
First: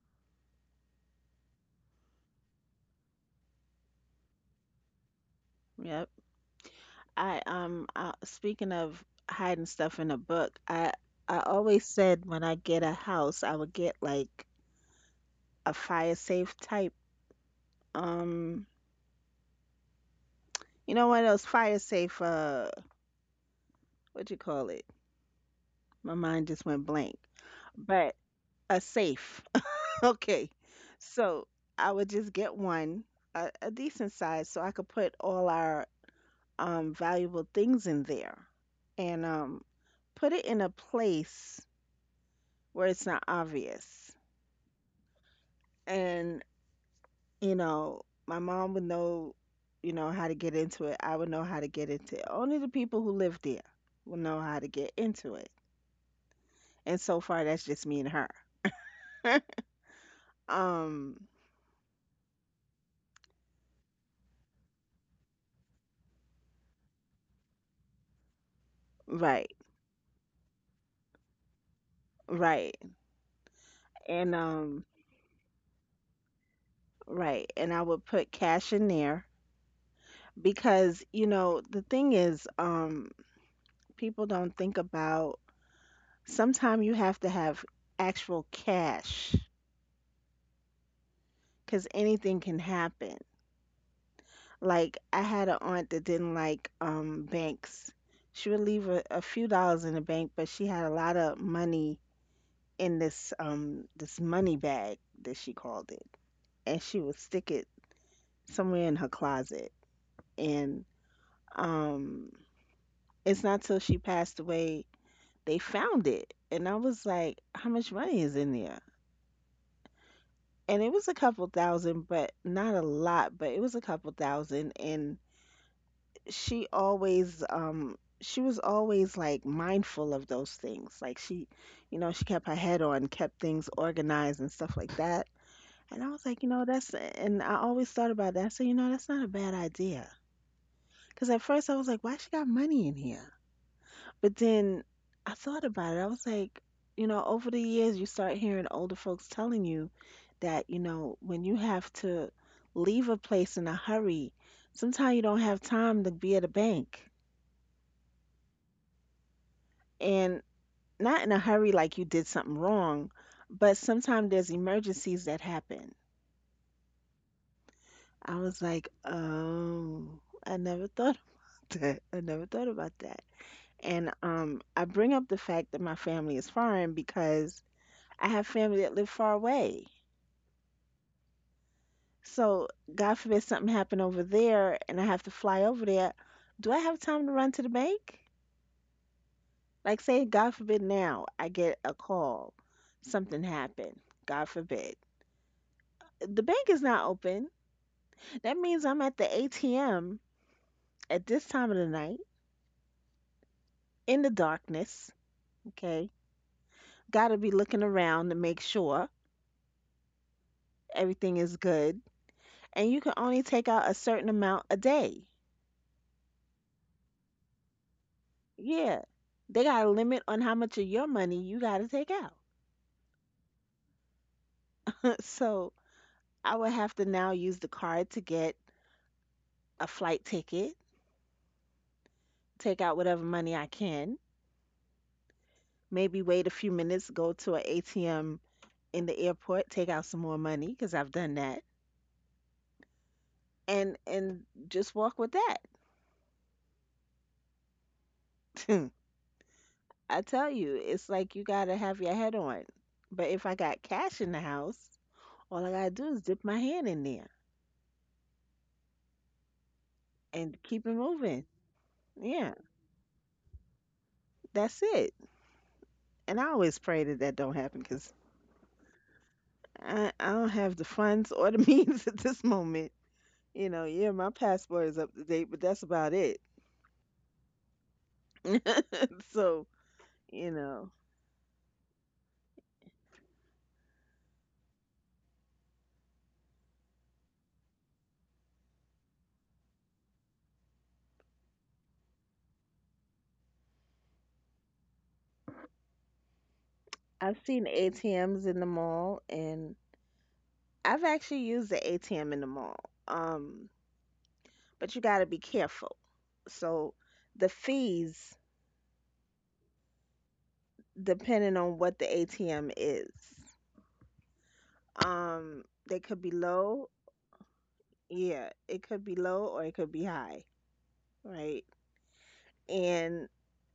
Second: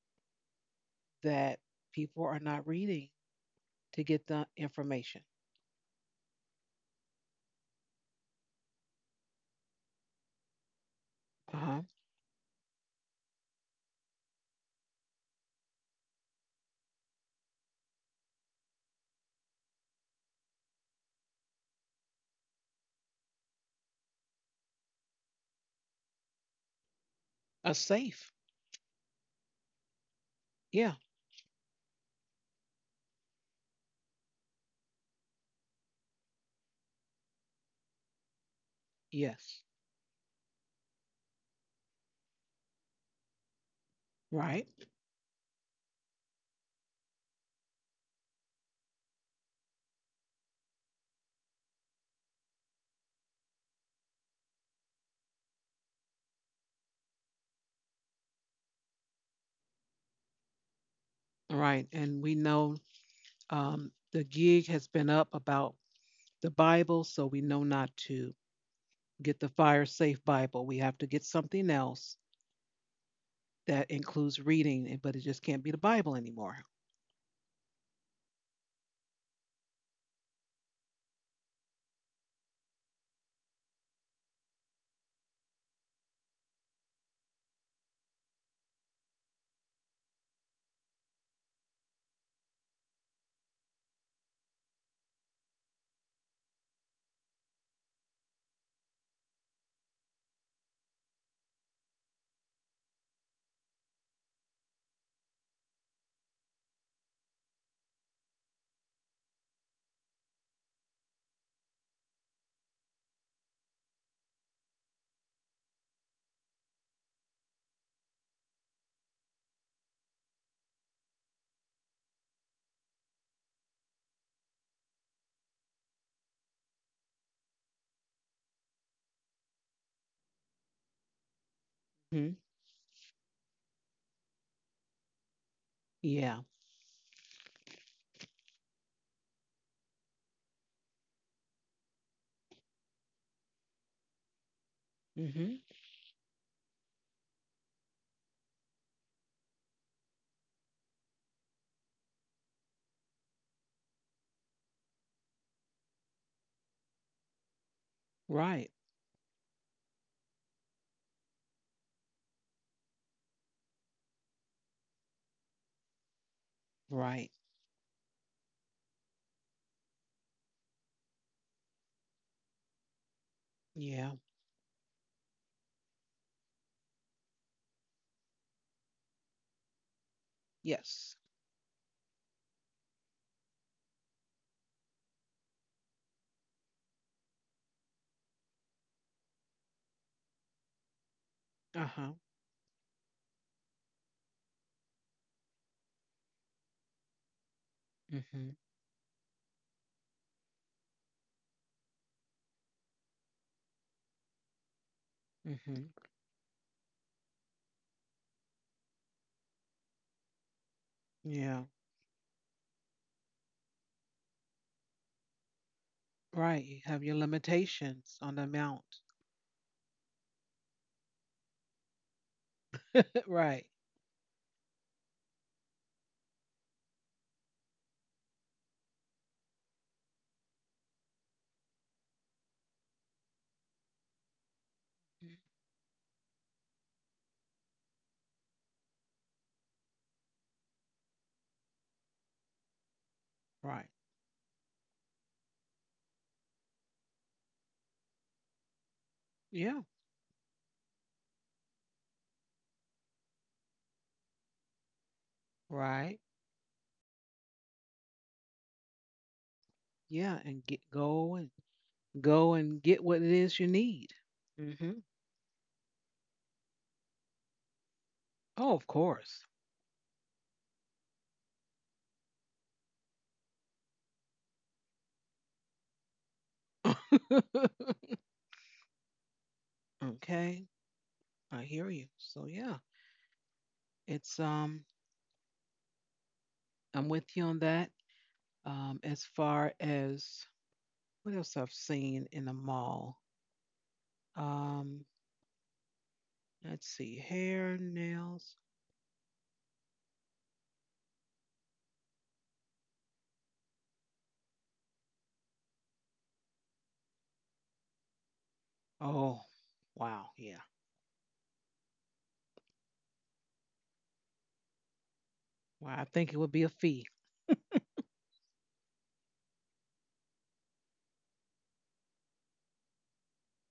A: that people are not reading to get the information.
B: Yep. I Speaking of hiding stuff in a book, I
A: Uh-huh.
B: always said when I get a house, I would get like a fire safe type, um you know, one of those fire safe, what you call it? My mind just went blank.
A: A
B: But
A: safe.
B: a safe. Okay.
A: Yeah.
B: So I would just get one, a decent size, so I could put all our valuable things in there, and
A: Yes.
B: put it in a place where it's not obvious.
A: Right.
B: And you know, my mom would know, you know, how to get into it. I would know how to get into it. Only the people who live there will know how to get into it, and so far that's just me and her. um
A: Right. And we know the gig has been up about the Bible, so we know not to get
B: right
A: the fire safe Bible. We have to get something else
B: right
A: that
B: and
A: includes
B: um
A: reading, but it just can't be the Bible anymore.
B: right, and I would put cash in there because you know, the thing is, people don't think about, sometimes you have to have actual cash because anything can happen. Like I had an aunt that didn't like banks. She would leave a few dollars in the bank, but she had a lot of money in this this money bag that she called it, and she would stick it somewhere in her closet. And um, it's not till she passed away they found it, and I was like, how much money is in there? And it was a couple thousand, but not a lot, but it was a couple thousand, and she always she was always like mindful of those things. Like she, you know, she
A: Mhm.
B: kept her head on, kept things organized and stuff like that. And I was
A: Yeah.
B: like, you know, that's, and I always thought about that. So, you know, that's not a bad idea. Cuz at first I was like, why she got money in here? But then I
A: Mhm.
B: thought about it. I was like, you know, over the years you start hearing older folks telling you that, you know, when you have to leave a place in a hurry, sometimes you don't have time to be at a bank.
A: Right.
B: And. Not in a hurry like you did something wrong, but sometimes there's emergencies that happen.
A: Right.
B: I was like, oh, I never thought of that. I never thought about that. And
A: Yeah.
B: I bring up the fact that my family is foreign because I have family that live far away.
A: Yes.
B: So, God forbid something happen over there and I have to fly over there. Do I have time to run to the bank? Like, say, God forbid now I get
A: Uh
B: a
A: huh.
B: call, something happened. God forbid the bank is not open. That
A: Mhm.
B: means I'm at the ATM at this time of the night, in the darkness.
A: Mhm.
B: Okay. Got to be looking around to make sure everything is
A: Yeah.
B: good. And you can only take out a certain amount a day.
A: Right. You have your limitations on the amount.
B: Yeah. They got a limit on how much of your money you got to take out.
A: Right.
B: So I would have to now use the card to get a flight ticket, take out whatever money I can, maybe wait a few minutes, go to an ATM in the airport, take out some more money, because I've done that.
A: Right.
B: And just walk with that.
A: Yeah.
B: I tell you, it's like you gotta have your head on. But if I got cash in the house, all I gotta do
A: Right.
B: is dip my hand in there
A: Yeah.
B: and
A: And get
B: keep it
A: go
B: moving.
A: and
B: Yeah,
A: go and get what it is you need.
B: that's
A: Hmm.
B: it. And I always pray that that don't happen because
A: Oh, of course.
B: I don't have the funds or the means at this moment. You know, yeah, my passport is up to date, but that's about it. So, you
A: Okay.
B: know,
A: I hear you. So yeah, it's I'm with you on that. As far as what else I've seen in the mall. Um, Let's see,
B: I've seen
A: hair,
B: ATMs
A: nails.
B: in the mall, and I've actually used the ATM in the mall. Um, but you got to be careful. So the fees,
A: Oh, wow. Yeah.
B: depending on what the ATM is,
A: Wow.
B: they
A: I
B: could be
A: think it would be a
B: low.
A: fee.
B: Yeah, it could be low or it could be high, right? And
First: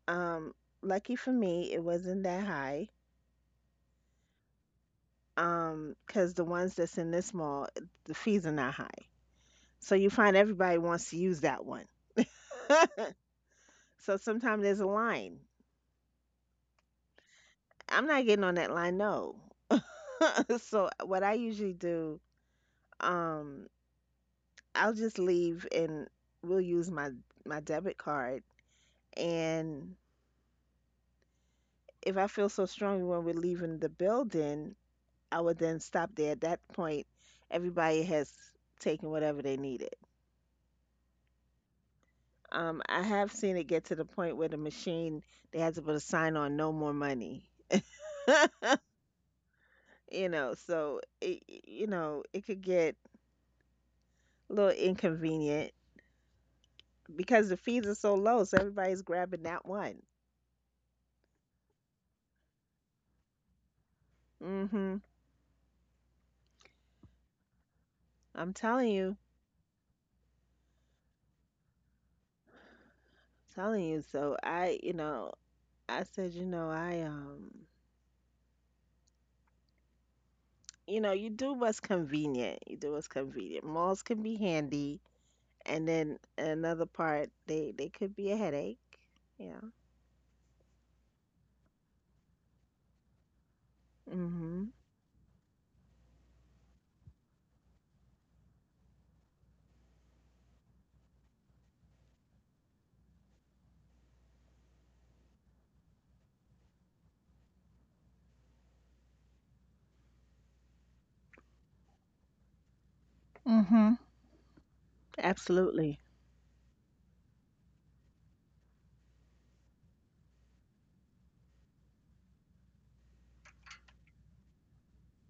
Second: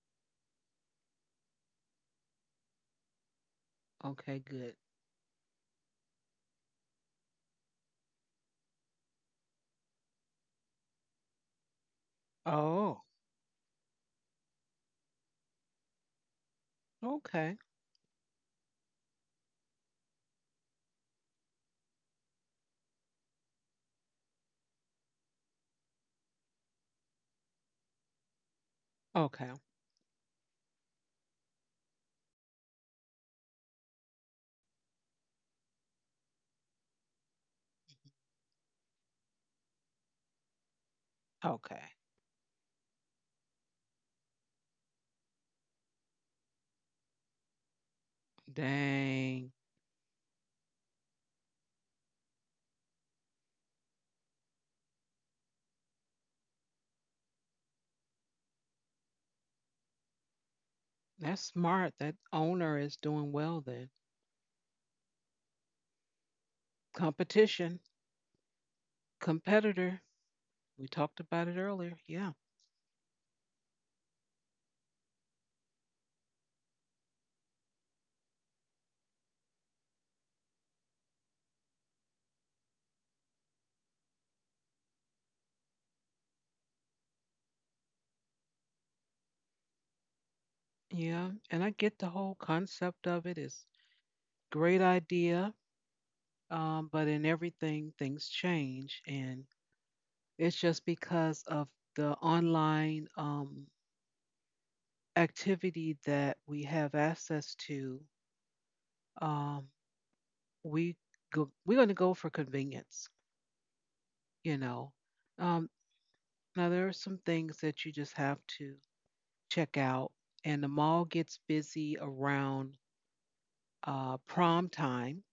B: um, lucky for me, it wasn't that high.
A: Okay, good.
B: 'Cause the ones that's in this mall, the fees are not high. So you find everybody wants to use that one.
A: Oh,
B: So sometimes there's a line.
A: okay.
B: I'm not getting on that line, no. So what I usually do, um, I'll just leave and we'll use my debit card.
A: Okay.
B: And if I feel so strongly when we're leaving the building, I would then stop there. At that point, everybody has taken whatever they needed.
A: Okay.
B: I have seen it get to the point where the machine they had to put a sign on, "No more money."
A: Dang.
B: You know, so it, you know, it could get a little inconvenient because the fees are so low. So everybody's grabbing that one.
A: That's smart. That owner is doing well then.
B: Hmm.
A: Competition,
B: I'm telling you.
A: competitor. We talked about it earlier. Yeah.
B: Telling you, so I, you know, I said, you know, you know, you do what's convenient. You do what's convenient. Malls can be handy, and then another part, they could be a headache. Yeah.
A: Yeah. And I get the whole concept of it. It's
B: Mm-hmm.
A: great idea. But in everything, things change. And it's just because of the online activity that we have access to, um, we go, we're going to go for convenience,
B: Mm-hmm.
A: you know. Um,
B: Absolutely.
A: now, there are some things that you just have to check out, and the mall gets busy around prom time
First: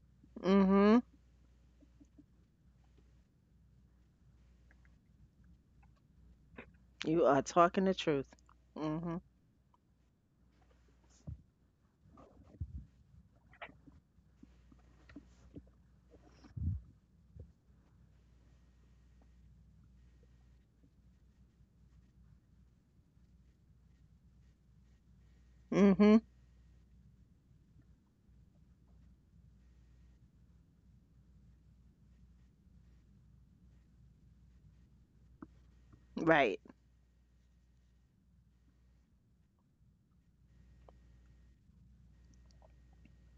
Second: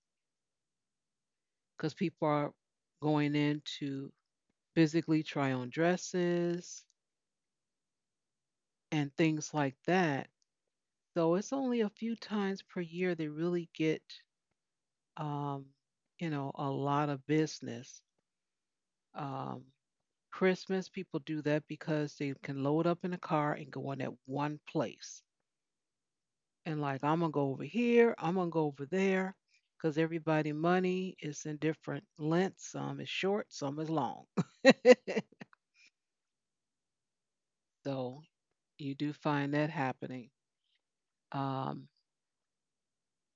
B: Mm-hmm.
A: because people are going in to physically try on dresses
B: You are talking the truth.
A: and
B: Mm-hmm.
A: things like that. So it's only a few times per year they really get, um, you know, a lot of business. Um, Christmas, people do that because they can load up in a car and go in at one place.
B: Mm-hmm.
A: And like, I'm gonna go over here, I'm gonna go over there, because everybody money is in different lengths. Some is short, some is long.
B: Right.
A: So you do find that happening. Um,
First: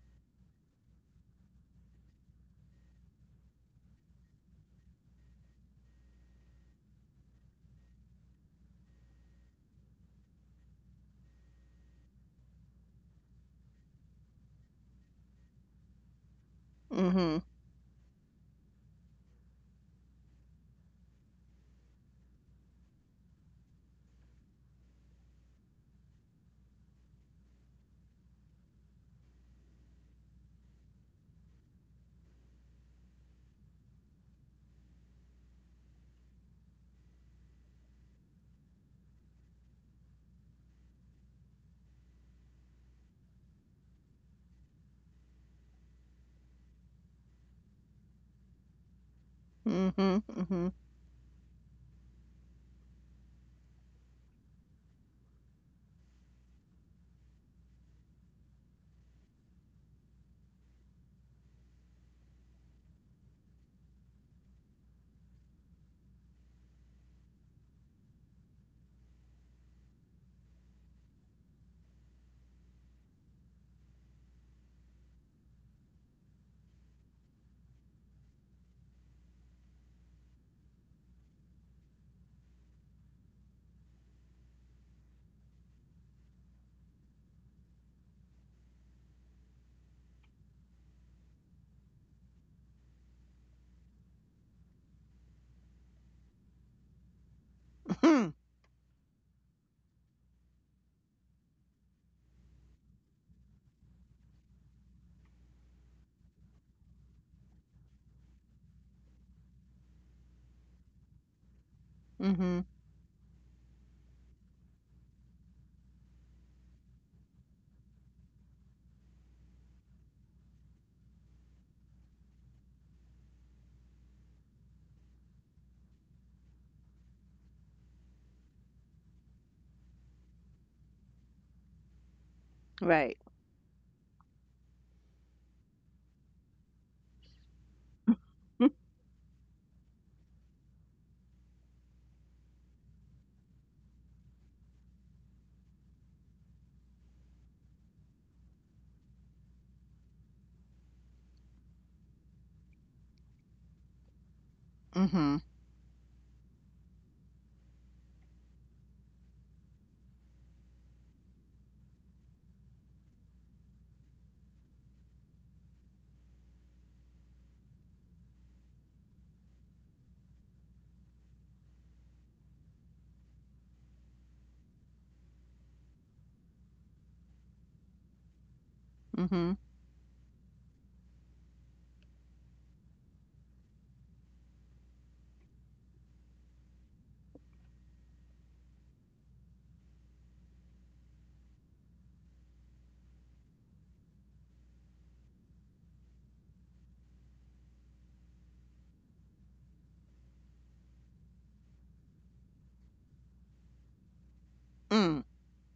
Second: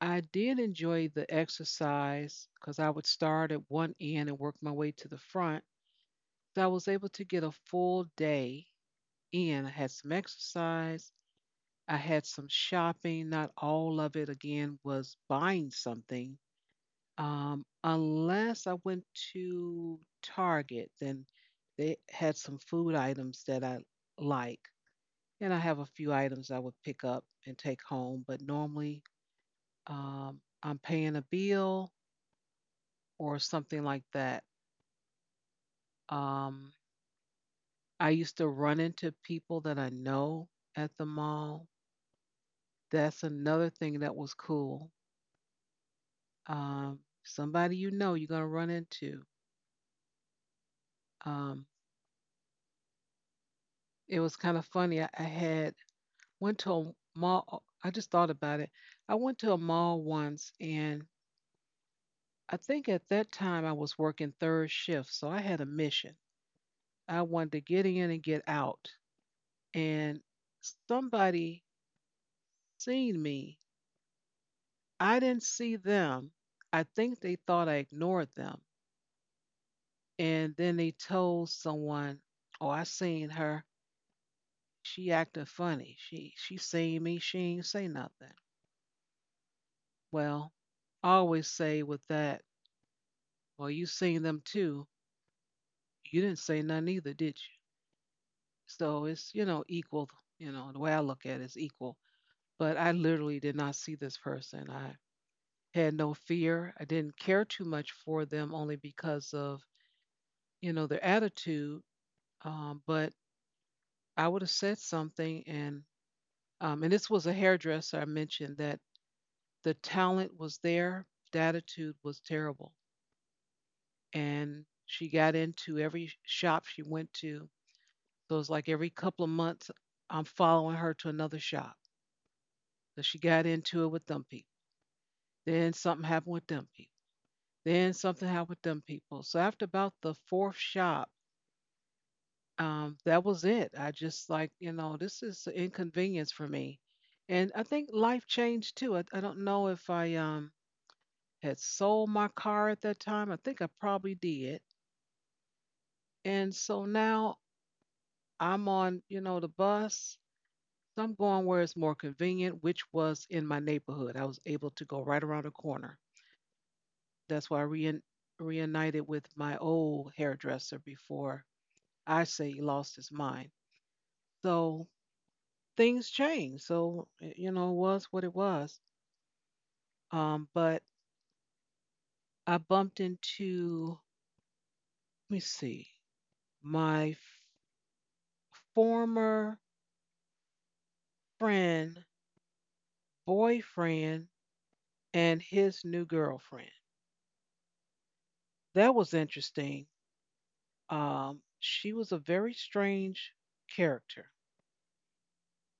A: I did enjoy the exercise because I would start at one end and work my way to the front. So I was able to get a full day in. I had some exercise. I had some shopping. Not all of it, again, was buying something.
B: Mm-hmm.
A: Unless I went to Target, then they had some food items that I like. And I have a few items I would pick up and take home, but normally I'm paying a bill or something like that. Um, I used to run into people that I know at the mall. That's another thing that was cool. Somebody you know you're gonna run into.
B: Mm-hmm. Mm-hmm.
A: Um, it was kind of funny. I had went to a mall. I just thought about it. I went to a mall once, and I think at that time I was working third shift, so I had a mission. I wanted to get in and get out, and somebody seen me. I didn't see them. I think they thought I ignored them, and then they told someone, "Oh, I seen her. She acting funny. She seen me. She ain't say nothing." Well, I always say with that, well, you seen them too. You didn't say nothing either, did you?
B: Mm-hmm.
A: So it's you know equal. You know the way I look at it is equal. But I literally did not see this person. I had no fear. I didn't care too much for them only because of you know their attitude.
B: Mm-hmm.
A: But I would have said something, and this was a hairdresser I mentioned that the talent was there, the attitude was terrible. And she got into every shop she went to. So it's like every couple of months, I'm following her to another shop. So
B: Right.
A: she got into it with them people. Then something happened with them people. Then something happened with them people. So after about the fourth shop, that was it. I just like, you know, this is an inconvenience for me. And I think life changed too. I don't know if I had sold my car at that time. I think I probably did.
B: Mm-hmm.
A: And so now I'm on, you know, the bus. So I'm going where it's more convenient, which was in my neighborhood. I was able to go right around the corner. That's why I reunited with my old hairdresser before I say he lost his mind. So things changed. So, you know, it was what it was.
B: Mm-hmm.
A: But I bumped into, let me see, my former friend, boyfriend, and his new girlfriend. That was interesting. She was a very strange character,
B: Mm.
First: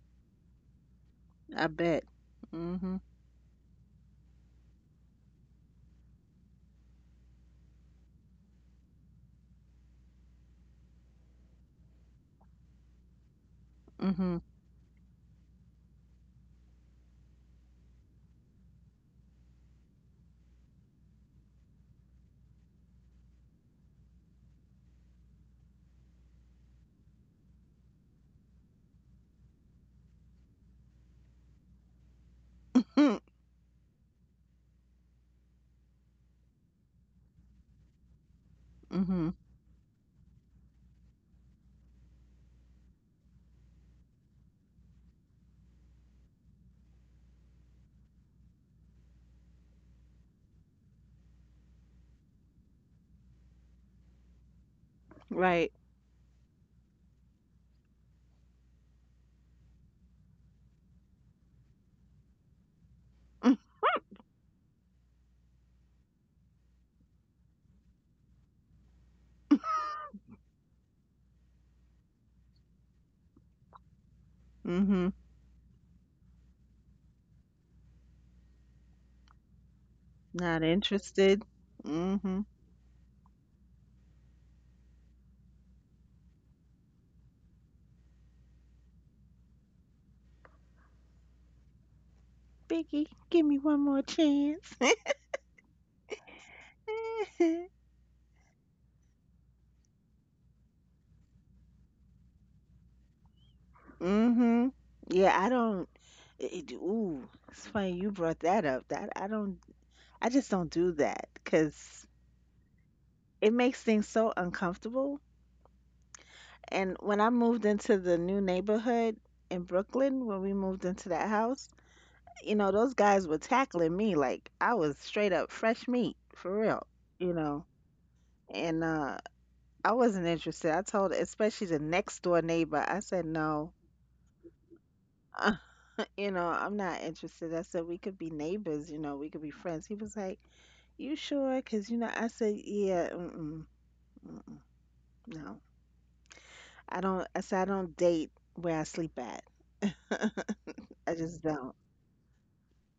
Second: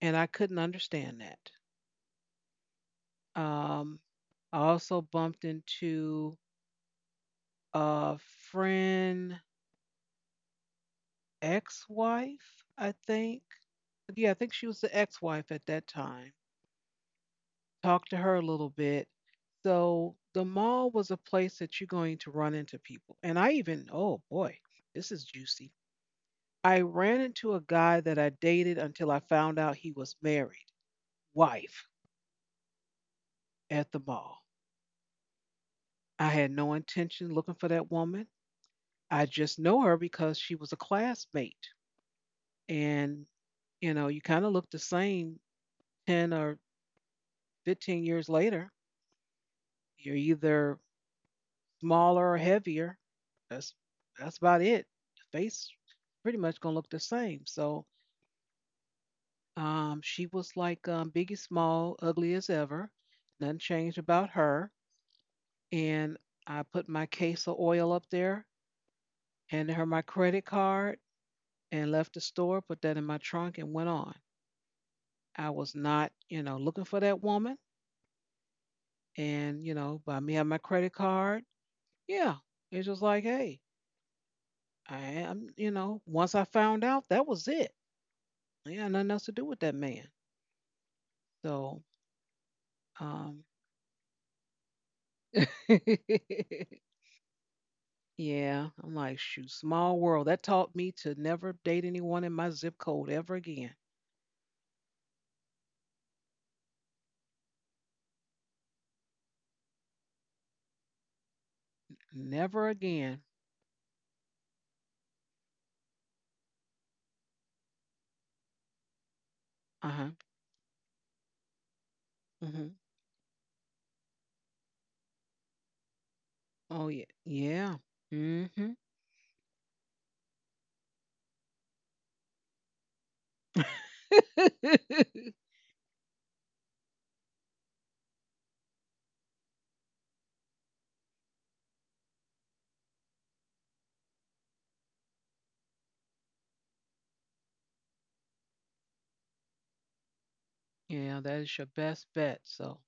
A: and I couldn't understand that.
B: I bet. Mm-hmm.
A: Um, I also bumped into a friend, ex-wife, I think.
B: Mm-hmm.
A: Yeah, I think she was the ex-wife at that time. Talked to her a little bit. So the mall was a place that you're going to run into people. And I even, oh boy, this is juicy. I ran into a guy that I dated until I found out he was married. Wife at the mall. I had no intention looking for that woman. I
B: Mm-hmm.
A: just know her because she was a classmate. And, you know, you kind of look the same 10 or 15 years later. You're either smaller or heavier. That's that's about it. The
B: Right.
A: face pretty much gonna look the same. So she was like Biggie Small, ugly as ever. Nothing changed about her. And I put my case of oil up there, handed her my credit card, and left the store, put that in my trunk, and went on.
B: Mm-hmm.
A: I was not, you know, looking for that woman. And, you know, by me having my
B: Not
A: credit
B: interested.
A: card, yeah,
B: Mm-hmm.
A: it's just like, hey, I am, you know, once I found out, that was it. Yeah, nothing else to do with that man. So,
B: Biggie,
A: um,
B: give me one more chance.
A: yeah, I'm like, shoot, small world. That taught me to never date anyone in my zip code ever again.
B: Mm-hmm. Yeah, I don't. Ooh, it's funny you brought that up. That I don't. I just don't do that because
A: Never again.
B: it makes things so uncomfortable. And when I moved into the new neighborhood in
A: Uh huh.
B: Brooklyn, when we moved into that house, you know,
A: Hmm.
B: those guys were tackling me like I was straight up fresh meat for real.
A: Oh, yeah.
B: You know,
A: Yeah. Mm hmm
B: and I wasn't interested. I told, especially the next door neighbor, I said, no, uh, you know, I'm not interested. I said, we could be neighbors, you know, we could be friends. He was like, you sure? Because, you know, I said, yeah, mm-mm, mm-mm, no. I don't, I said, I don't date where I sleep at. I
A: Yeah,
B: just
A: that is
B: don't.
A: your best bet.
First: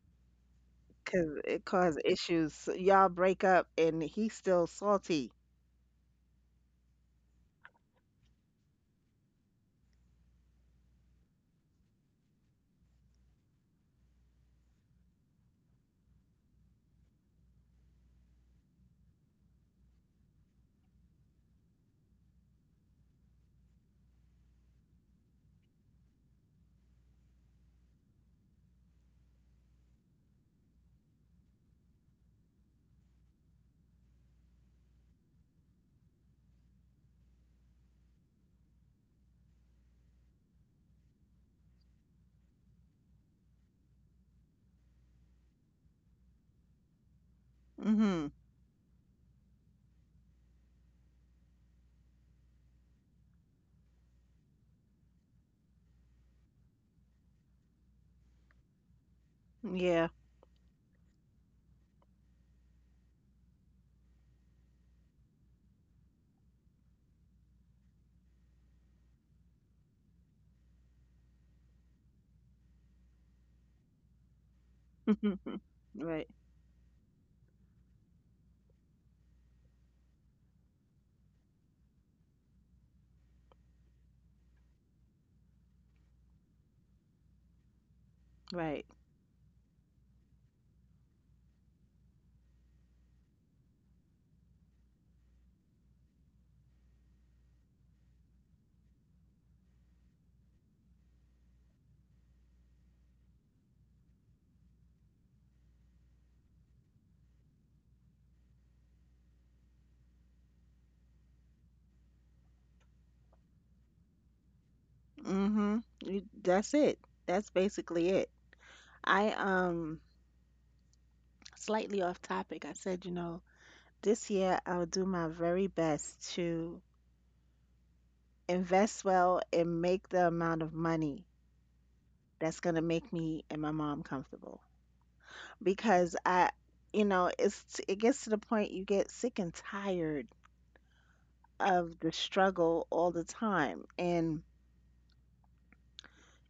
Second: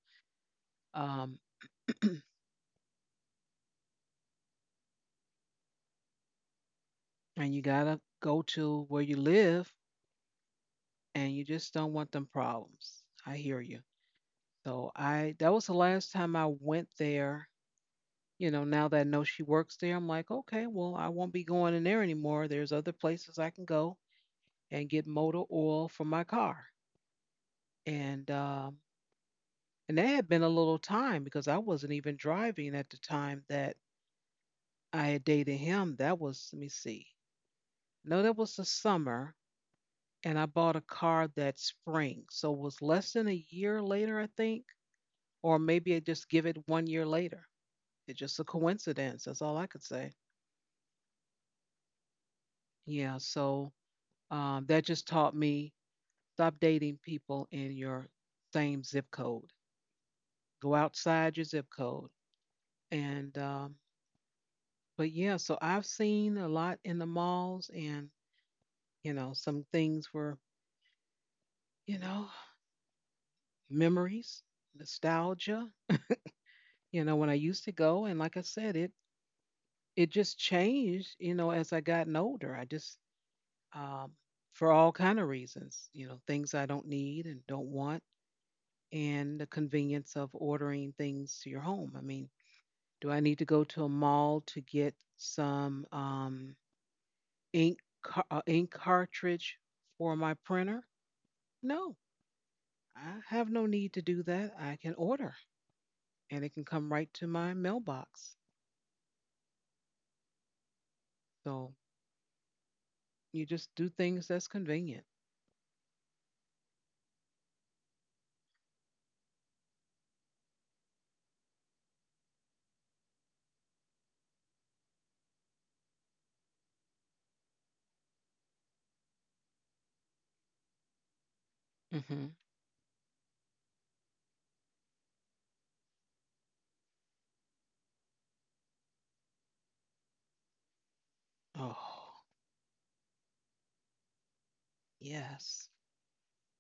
A: um
B: Because it caused issues. So y'all break up and he's still salty.
A: and you gotta go to where you live, and you just don't want them problems. I hear you. So i that was the last time I went there. You know, now that I know she works there, I'm like, okay, well, I won't be going in there anymore. There's other places I can go and get motor oil for my car. and um and that had been a little time because I wasn't even driving at the time that I had dated him. That was, let me see. No, that was the summer, and I bought a car that spring. So it was less than a year later, I think, or maybe I just give it one year later. It's
B: Mm-hmm.
A: just a coincidence. That's all I could say. Yeah. So that just taught me stop dating people in your same zip code.
B: Yeah.
A: Go outside your zip code. And But yeah, so I've seen a lot in the malls, and you know, some things were, you know. Memories, nostalgia.
B: Right.
A: You know, when I used to go, and like I said, it just changed. You know, as I gotten older, I just um, for all kind of reasons. You know, things I don't need and don't want,
B: Right.
A: and the convenience of ordering things to your home. I mean, do I need to go to a mall to get some ink cartridge for my printer? No, I have no need to do that. I can order, and it can come right to my mailbox. So you just do things that's convenient.
B: Mm-hmm. That's it. That's basically it. I slightly off topic. I said, you know, this year I'll do my very best to invest well and make the amount of money
A: Mm-hmm.
B: that's going to make me and my mom comfortable. Because I, you know, it gets to the point you get sick and tired of
A: Oh,
B: the struggle all the time. And,
A: yes.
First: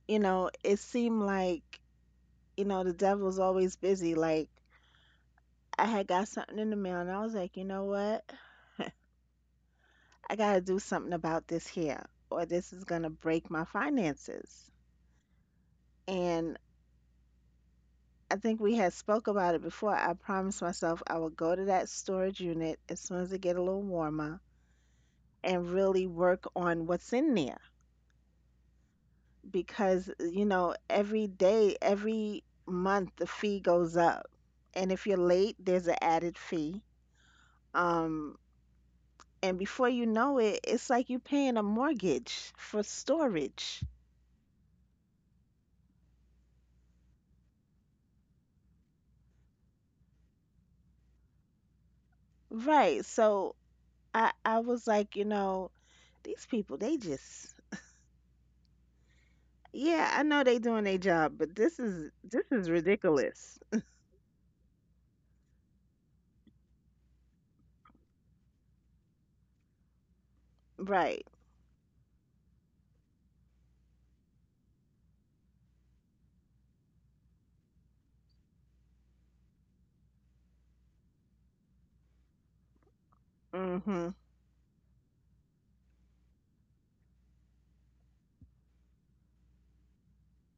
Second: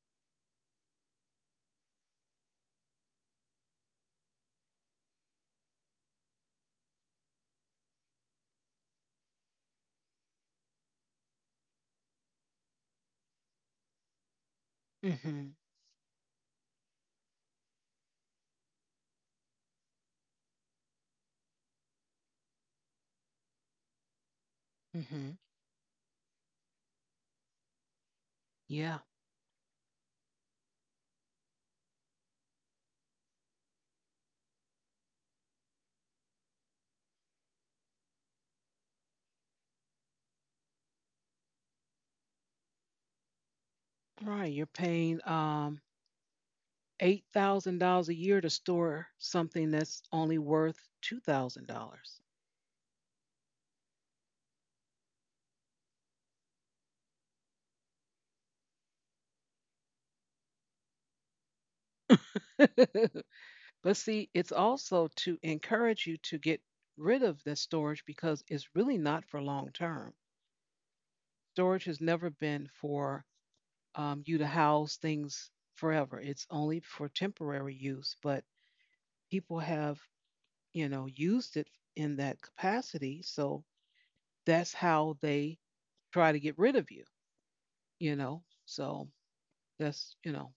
B: you know, it seemed like, you know, the devil's always busy. Like I had got something in the mail and I was like, you know what? I got to do something about this here, or this is going to break my finances.
A: Mm-hmm.
B: And I think we had spoke about it before. I promised myself I would go to that storage unit as soon as it get a little warmer
A: Mm-hmm.
B: and really work on what's in there
A: Yeah.
B: because you know every day, every month the fee goes up, and if you're late, there's an added fee. Um, and before you know it, it's like you're paying a mortgage for storage.
A: Right. You're paying $8,000 a year to store something that's only worth $2,000.
B: Right. So I was like, you know, these people they just yeah, I know they doing their job, but this is ridiculous.
A: But see, it's also to encourage you to get rid of the storage because it's really not for long term.
B: Right.
A: Storage has never been for you to house things forever. It's only for temporary use, but people have, you know, used it in that capacity. So
B: Mhm.
A: that's how they try to get rid of you, you know. So that's, you know,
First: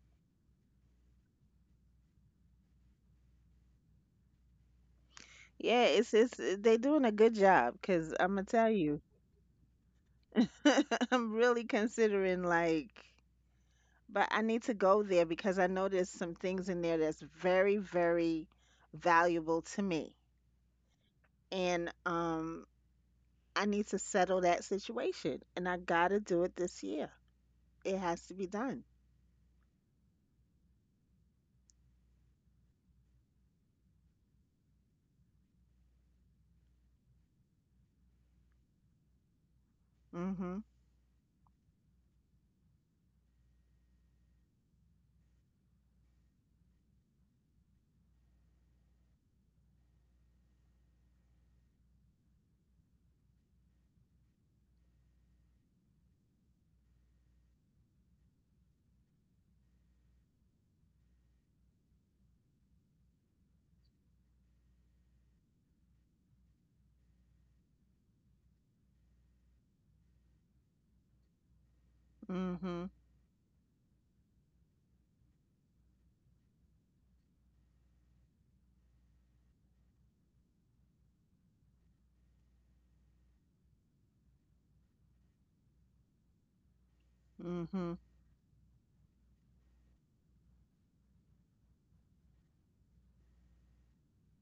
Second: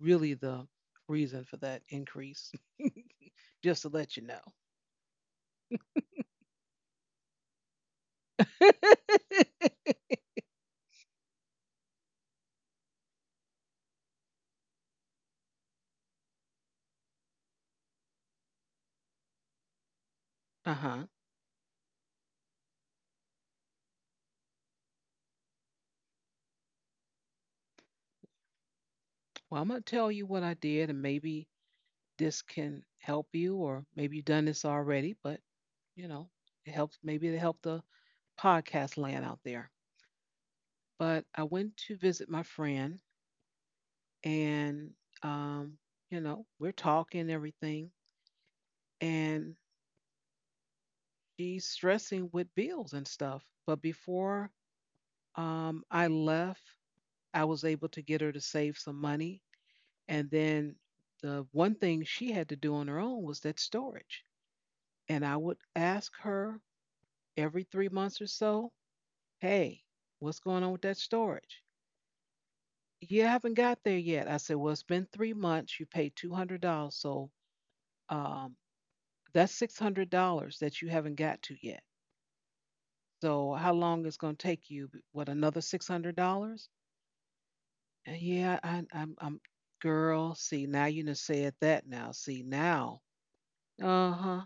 A: really the reason for that increase, just to let you know.
B: Yeah, it's eh, they doing a good job cuz I'm gonna tell you. I'm really considering like but I need to go there because I know there's some things in there that's very very valuable to me.
A: Uh huh.
B: And I need to settle that situation and I got to do it this year. It has to be done.
A: Well, I'm going to tell you what I did, and maybe this can help you, or maybe you've done this already, but, you know, it helps, maybe it helped the podcast land out there.
B: Mhm.
A: But I went to visit my friend and um, you know, we're talking everything, and she's stressing with bills and stuff. But before I left, I was able to get her to save some money, and then the one thing she had to do on her own was that storage. And I would ask her every 3 months or so, hey, what's going on with that storage?
B: Mhm.
A: You haven't got there yet? I said, well, it's been 3 months. You paid $200. Um, That's $600 that you haven't got to yet. So how long is going to take you? What, another $600?
B: Mhm.
A: Yeah, girl, see, now you done said that now. See, now. Uh-huh.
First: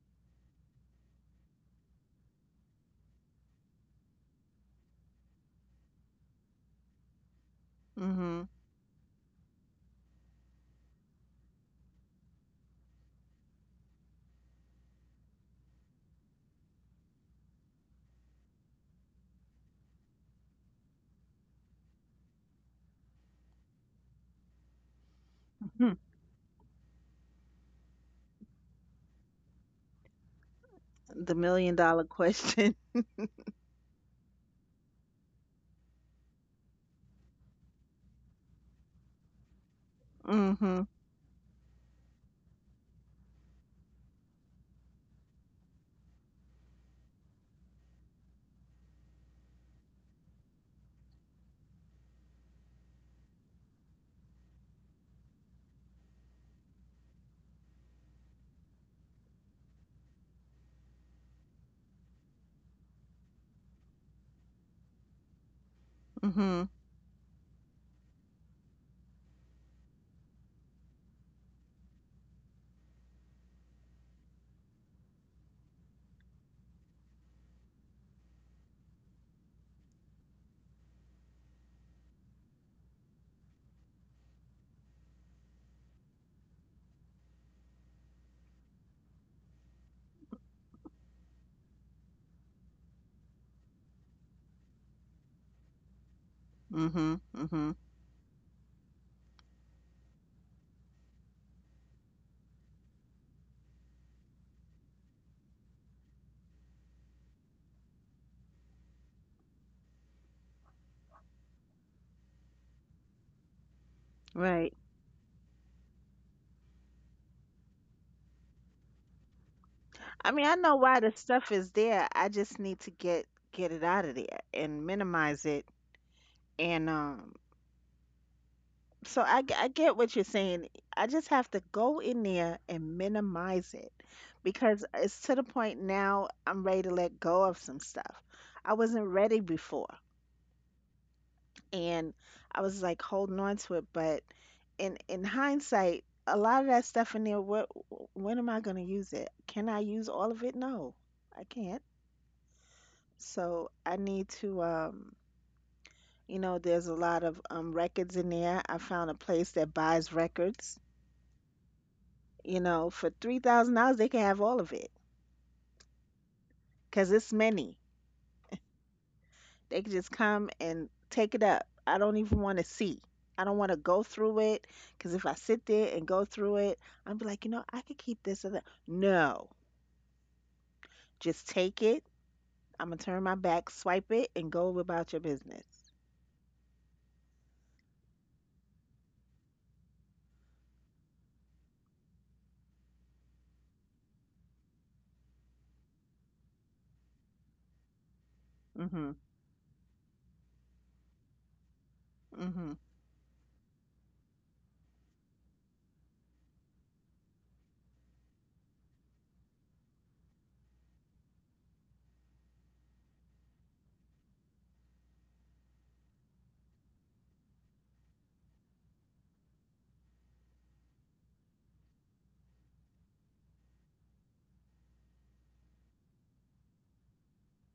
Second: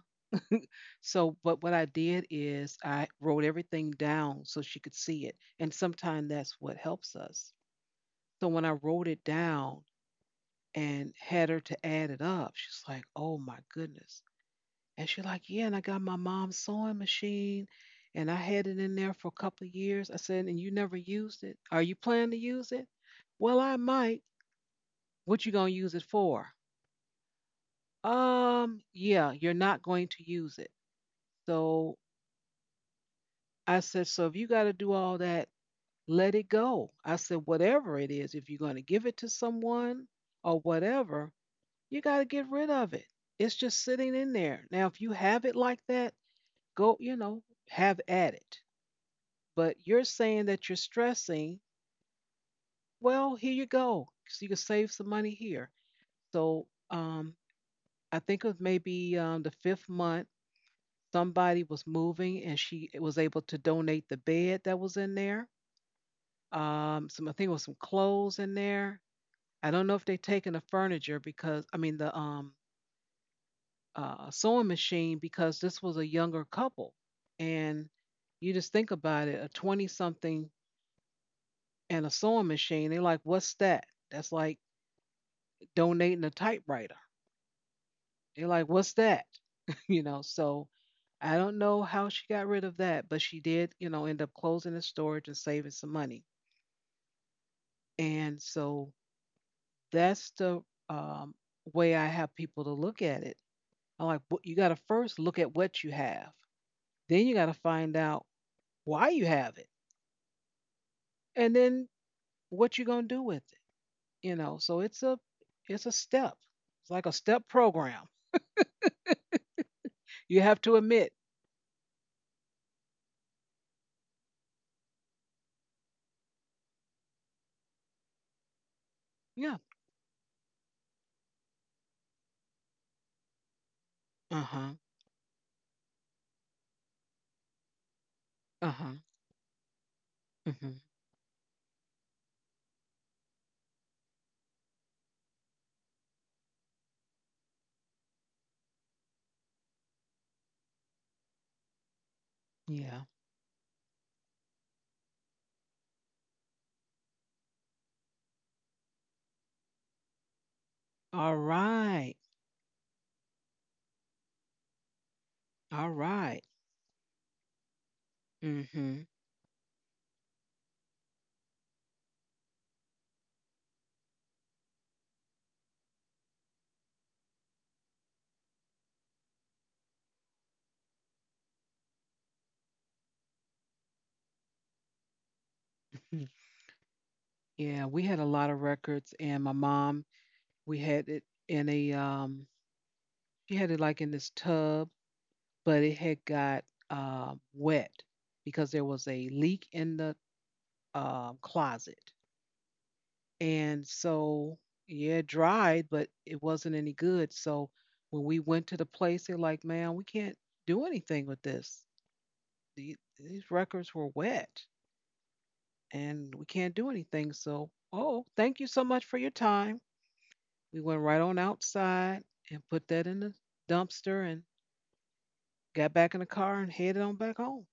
A: So, but what I did is I wrote everything down so she could see it. And sometimes that's what helps us.
B: Mhm.
A: So when I wrote it down and had her to add it up, she's like, oh my goodness. And she like, yeah, and I got my mom's sewing machine, and I had it in there for a couple of years. I said, and you never used it. Are you planning to use it? Well, I might. What you gonna
B: Mhm.
A: use it for? Yeah, you're not going to use it.
B: The million
A: So
B: dollar question.
A: I said, so if you gotta do all that, let it go. I said, whatever it is, if you're gonna give it to someone or
B: Mhm.
A: whatever, you gotta get rid of it. It's just sitting in there. Now, if you have it like that, go, you know, have at it, but you're saying that you're stressing. Well, here you go. So you can save some money here. So um, I think it was maybe the fifth month, somebody was moving and she was able to donate the bed that was in there.
B: Mhm.
A: Some, I think it was some clothes in there. I don't know if they taken the furniture because, I mean, the sewing machine, because this was a younger couple. And you just think about it, a 20 something and a sewing machine. They're like, what's that? That's like donating a typewriter. They're like, what's that? You know, so I don't know how she got rid of that, but she did, you know, end up closing the storage and saving some money.
B: Mhm. Mhm.
A: And so that's the um, way I have people to look at it. I'm like, "Wh- you got to first look at what you have, then you got to find out why you have it, and then what you're gonna do with it. You know,
B: Right.
A: so it's a step. It's like a step program.
B: I mean,
A: You
B: I
A: have
B: know
A: to
B: why the
A: admit,
B: stuff is there. I just need to get it out of there and minimize it. And so
A: yeah,
B: I get what you're saying. I just have to go in there and minimize it
A: uh huh,
B: because it's to the point now I'm ready to let go of some stuff. I
A: uh
B: wasn't ready before.
A: huh,
B: And I was like holding on to it, but in hindsight, a lot of that stuff in there, what when am I going to use it? Can I use all of it? No, I can't.
A: yeah.
B: So I need to you know, there's a lot of records in there. I found a place that buys records,
A: All right.
B: you know, for $3,000 they can have all of it,
A: All right.
B: cause it's many.
A: Mhm.
B: They can just come and take it up. I don't even want to see. I don't want to go through it because if I sit there and go through it, I'm be like, you know, I could keep this or that. No, just take it. I'm gonna turn my back, swipe it, and go about your business.
A: Mhm. Yeah, we had a lot of records, and my mom, we had it in a she had it like in this tub, but it had got wet because there was
B: Mhm.
A: a leak in the closet.
B: Mhm.
A: And so yeah, it dried, but it wasn't any good. So when we went to the place, they're like, "Man, we can't do anything with this. These records were wet," and we can't do anything. So, oh, thank you so much for your time. We went right on outside and put that in the dumpster and got back in the car and headed on back home.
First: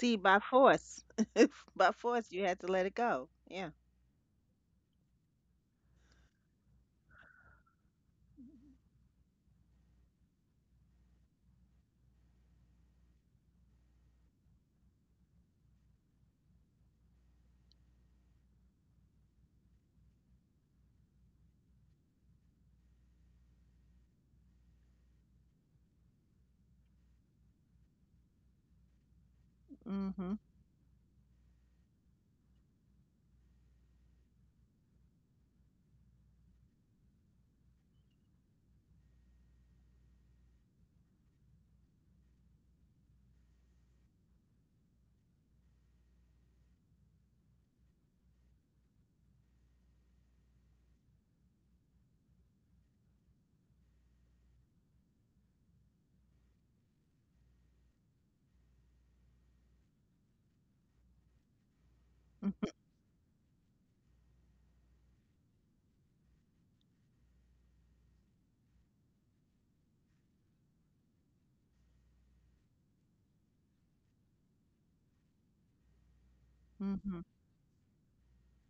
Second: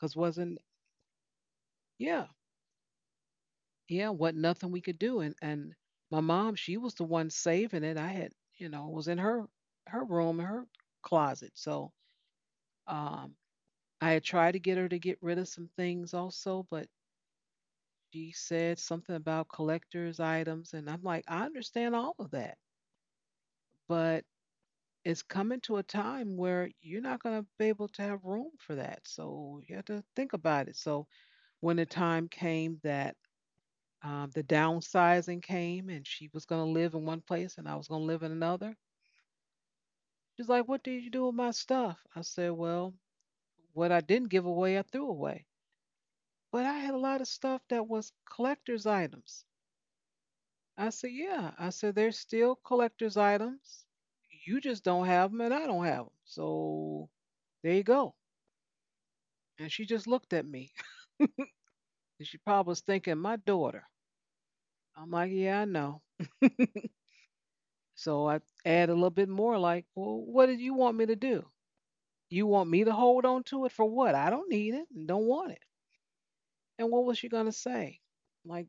A: Cause
B: by
A: wasn't
B: force, by
A: yeah,
B: force, you had to let it go. Yeah.
A: yeah wasn't nothing we could do. And my mom, she was the one saving it. I had, you know, was in her, her room in her closet. So um I had tried to get her to get rid of some things also, but she said something about collectors items, and I'm like, I understand all of that, but it's coming to a time where you're not going to be able to have room for that. So you have to think
B: Mhm.
A: about it. So when the time came that the downsizing came and she was going to live in one place and I was going to live in another, she's like, what did you do with my stuff? I said, well, what I didn't give away, I threw away. But I had a lot of stuff that was collector's items. I said, yeah. I said, they're still collector's items. You just don't have them and I don't have them. So there you go. And she just looked at me. And she probably was thinking, my daughter. I'm like, yeah, I know. So I add a little bit more, like, well, what did you want me to do? You want me to hold on to it for what? I don't need it and don't want it. And what was
B: Mhm.
A: she going to say? Like,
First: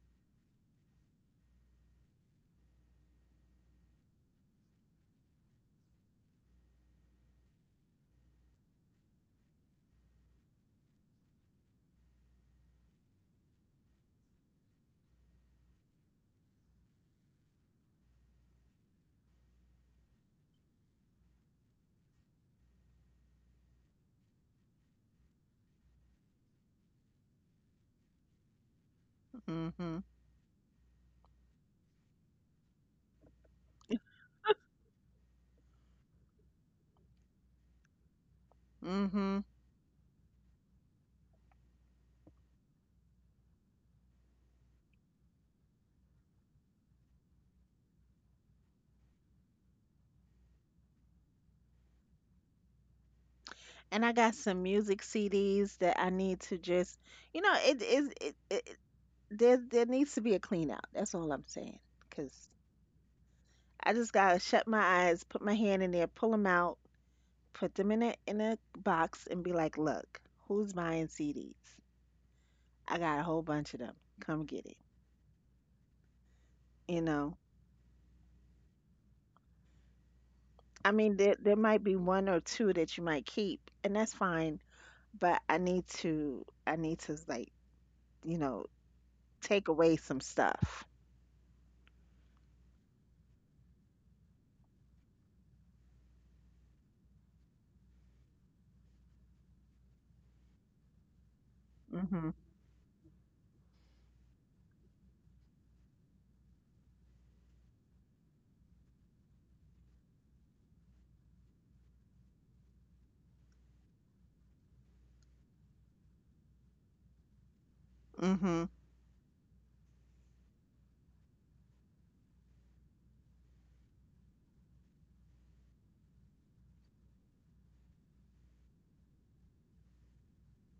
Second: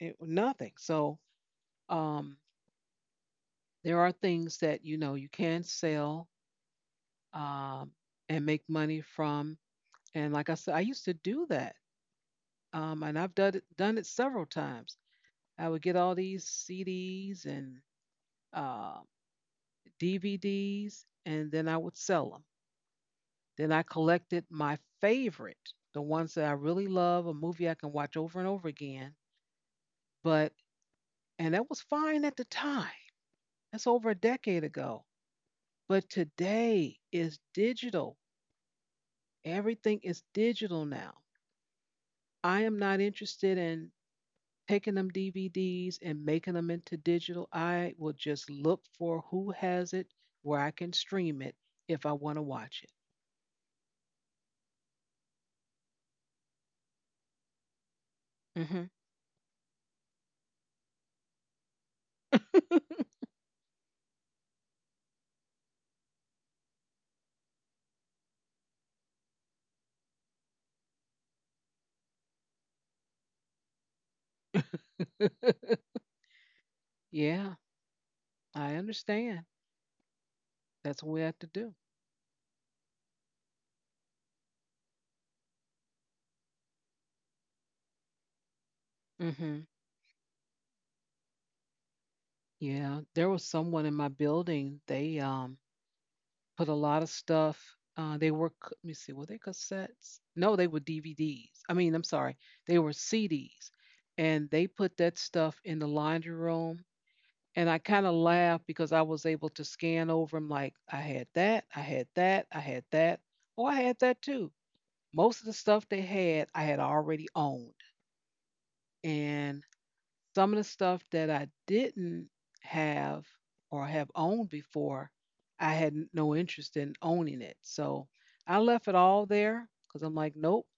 A: it, nothing. So um, there are things that, you know, you can sell um, and make money from. And like I said, I used to do that. And I've done it several times. I would get all these CDs and uh, DVDs, and then I would sell them. Then I collected my favorite, the ones that I really love, a movie I can watch over and over again.
B: Mhm.
A: But, and that was fine at the time. That's over a decade ago. But today is digital.
B: Mhm.
A: Everything is digital now. I am not interested in taking them DVDs and making them into digital. I will just look for who has it where I can stream it if I want to watch
B: And I got some music CDs that I need to just, you know, it is it, it, it
A: it.
B: there there needs to be a clean out. That's all I'm saying. Cause I just gotta shut my eyes, put my hand in there, pull them out, put them in a box, and be like, look, who's buying CDs? I got a whole bunch of them. Come get it.
A: Hmm.
B: You know,
A: Yeah, I understand.
B: I
A: That's
B: mean,
A: what we
B: there
A: have to
B: there
A: do.
B: might be one or two that you might keep, and that's fine. But I need to like you know
A: Hmm.
B: take away some stuff.
A: Yeah, there was someone in my building. They put a lot of stuff. They were let me see, were they cassettes? No, they were DVDs. I mean, I'm
B: Mhm.
A: sorry, they were CDs, and they put that stuff in the laundry room. And I kind of laughed because I was able to scan over them. Like, I had that, I had that, I had that. Oh, I had that too. Most of the stuff they had, I had already owned,
B: Mhm.
A: and some of the stuff that I didn't have or have owned before, I had no interest in owning it. So I left it all there because I'm like, nope,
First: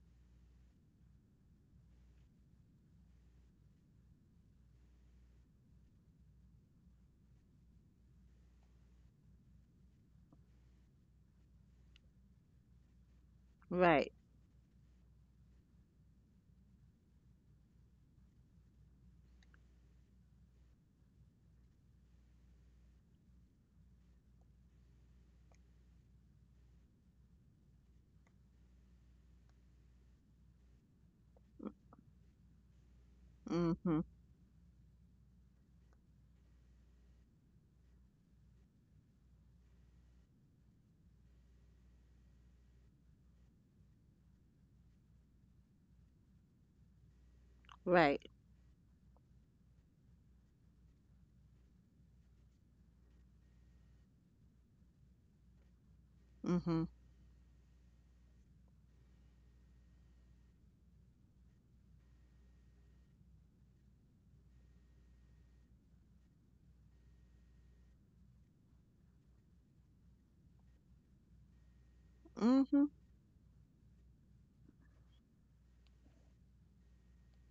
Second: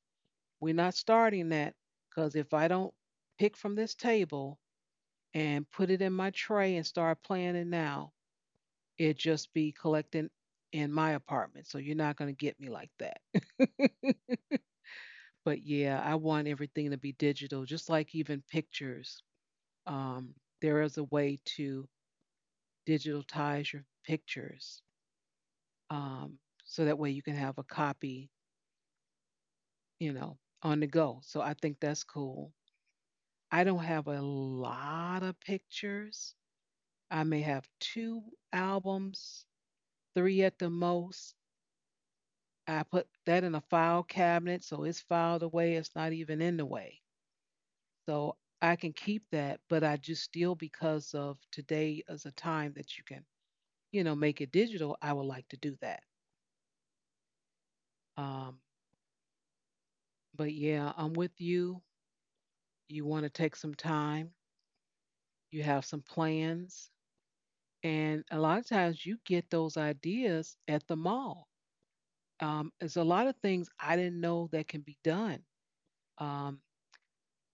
A: we're not starting that. Because if I don't pick from this table and put it in my tray and start planning now, it just be collecting in my apartment. So you're not going to get me like that.
B: Right.
A: But yeah, I want everything to be digital, just like even pictures. Um, there is a way to digitize your pictures, um, so that way you can have a copy, you know, on the go. So I think that's cool. I don't
B: Mhm.
A: have a lot of pictures. I may have two albums, three at the most. I put that in a file cabinet, so it's filed away. It's not even in the way.
B: Right.
A: So I can keep that, but I just still, because of today as a time that you can, you know, make it digital, I would like to do that.
B: Mhm.
A: Um, but yeah, I'm with you. You want to take some time, you have some plans, and a lot of times you get those ideas at the mall.
B: Mhm.
A: There's a lot of things I didn't know that can be done. Um,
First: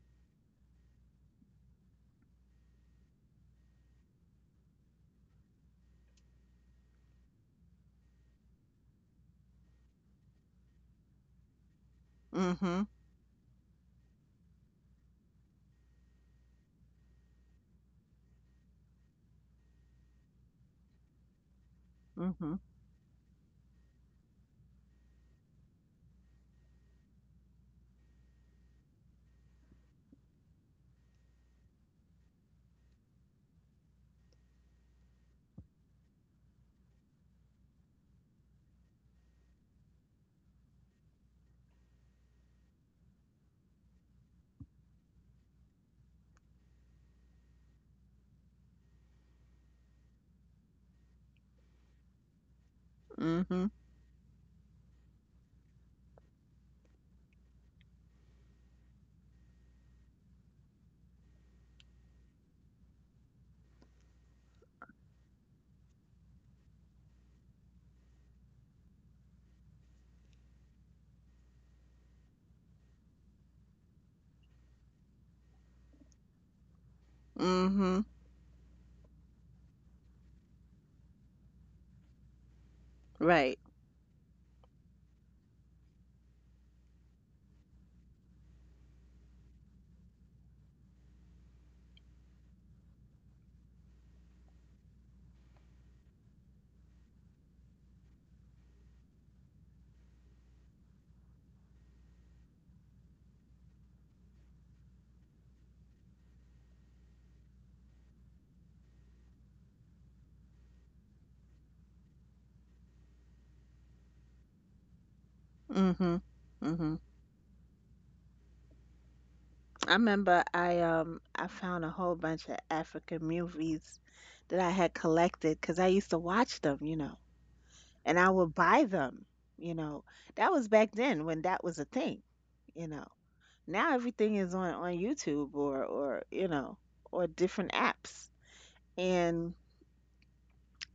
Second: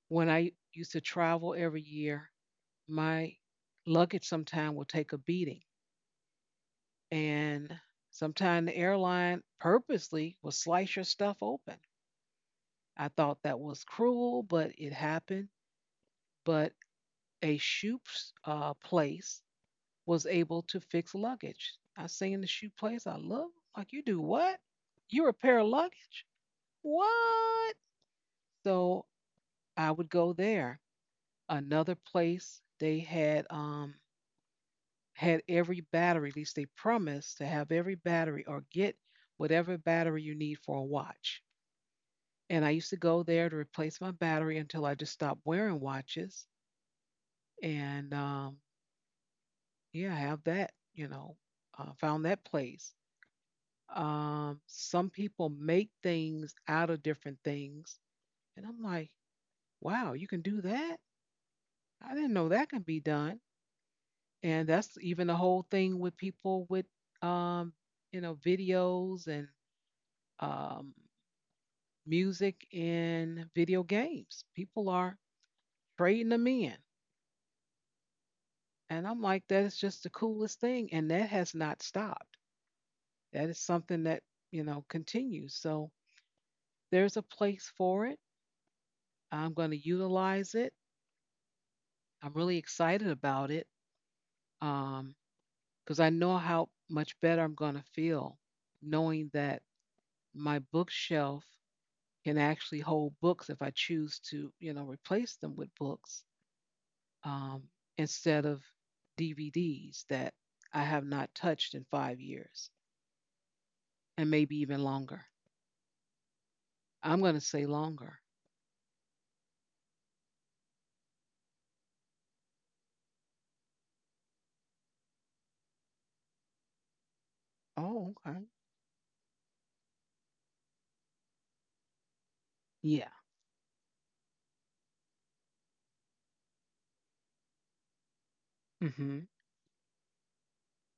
A: when I used to travel every year, my luggage sometime will take a beating, and sometimes the airline purposely will slice your stuff open.
B: Mhm.
A: I thought that was cruel, but it happened. But a shoe place was able to fix luggage. I seen the
B: Mhm.
A: shoe place. I love, like, you do what? You repair luggage? What? So I would go there. Another place they had every battery. At least they promised to have every battery or get whatever battery you need for a watch. And I used to go there to replace my battery until I just stopped wearing watches. And Yeah, I have that. You know, found that place.
B: Mhm.
A: Some people make things out of different things. And I'm like, wow, you can do that? I didn't know that can be done. And that's even the whole thing with people with, um, you know, videos and, um, music in video games. People are trading them in.
B: Mhm.
A: And I'm like, that is just the coolest thing. And that has not stopped. That
B: Right.
A: is something that, you know, continues. So there's a place for it. I'm going to utilize it. I'm really excited about it, um, because I know how much better I'm going to feel knowing that my bookshelf can actually hold books if I choose to, you know, replace them with books, um, instead of DVDs that I have not touched in 5 years and maybe even longer.
B: Mhm. Mhm.
A: I'm going to say longer.
B: I remember I I found a whole bunch of African movies that I had collected because I used to watch them, you know,
A: Oh,
B: and I
A: okay.
B: would buy them, you know. That was back then when that was a thing, you
A: Yeah.
B: know. Now everything is on YouTube or you know or different apps
A: Mm-hmm.
B: and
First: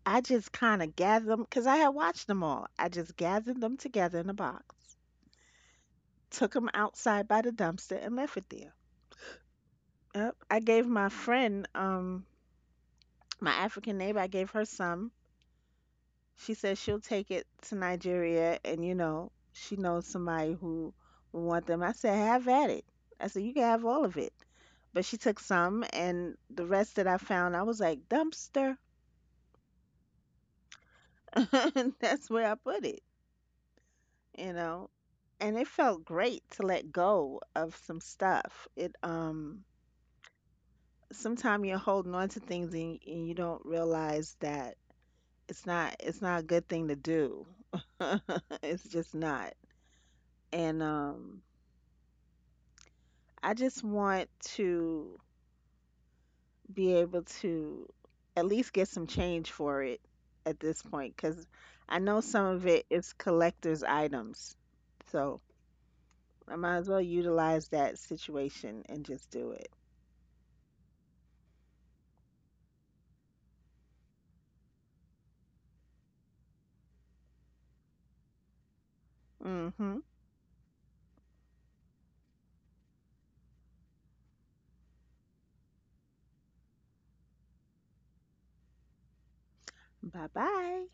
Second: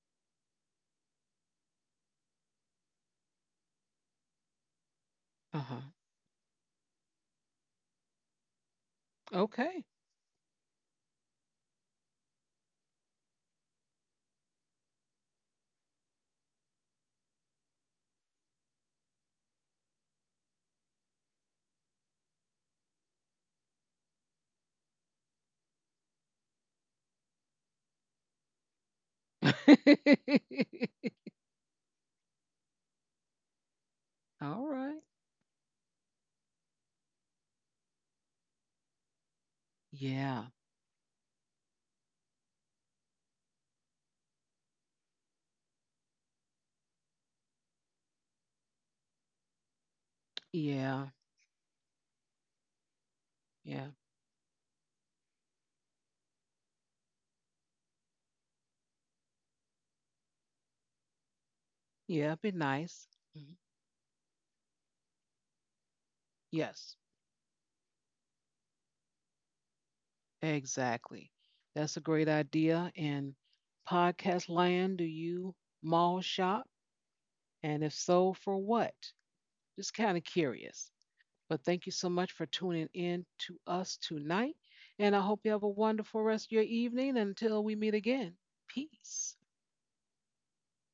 B: I just kind of gathered them because I had watched them all. I just gathered them together in a box,
A: Uh huh.
B: took them outside by the dumpster, and left it there.
A: Okay.
B: Yep. I gave my friend, my African neighbor, I gave her some. She said she'll take it to Nigeria, and you know, she knows somebody who will want them. I said, have at it. I said, you can have all of it. But she took some, and the rest that I found, I was like, dumpster. That's where I put it. You
A: All
B: know,
A: right.
B: and it felt great to let go of some stuff. It
A: Yeah.
B: Sometimes you're holding on to things and, you don't realize that it's not a good thing to do. It's just not. And
A: Yeah.
B: I just
A: Yeah.
B: want to be able to at least get some change for it at this point because I know
A: Yeah,
B: some
A: be
B: of it
A: nice.
B: is
A: Mhm.
B: collectors items. So I might as
A: Yes,
B: well utilize that situation and just do it.
A: exactly. That's a great idea. And podcast land, do you mall shop? And if so, for what? Just
B: Mm-hmm.
A: kind of curious. But thank you so much for tuning in to us tonight. And I hope you have a wonderful rest of your evening until we meet again. Peace.
B: Bye bye.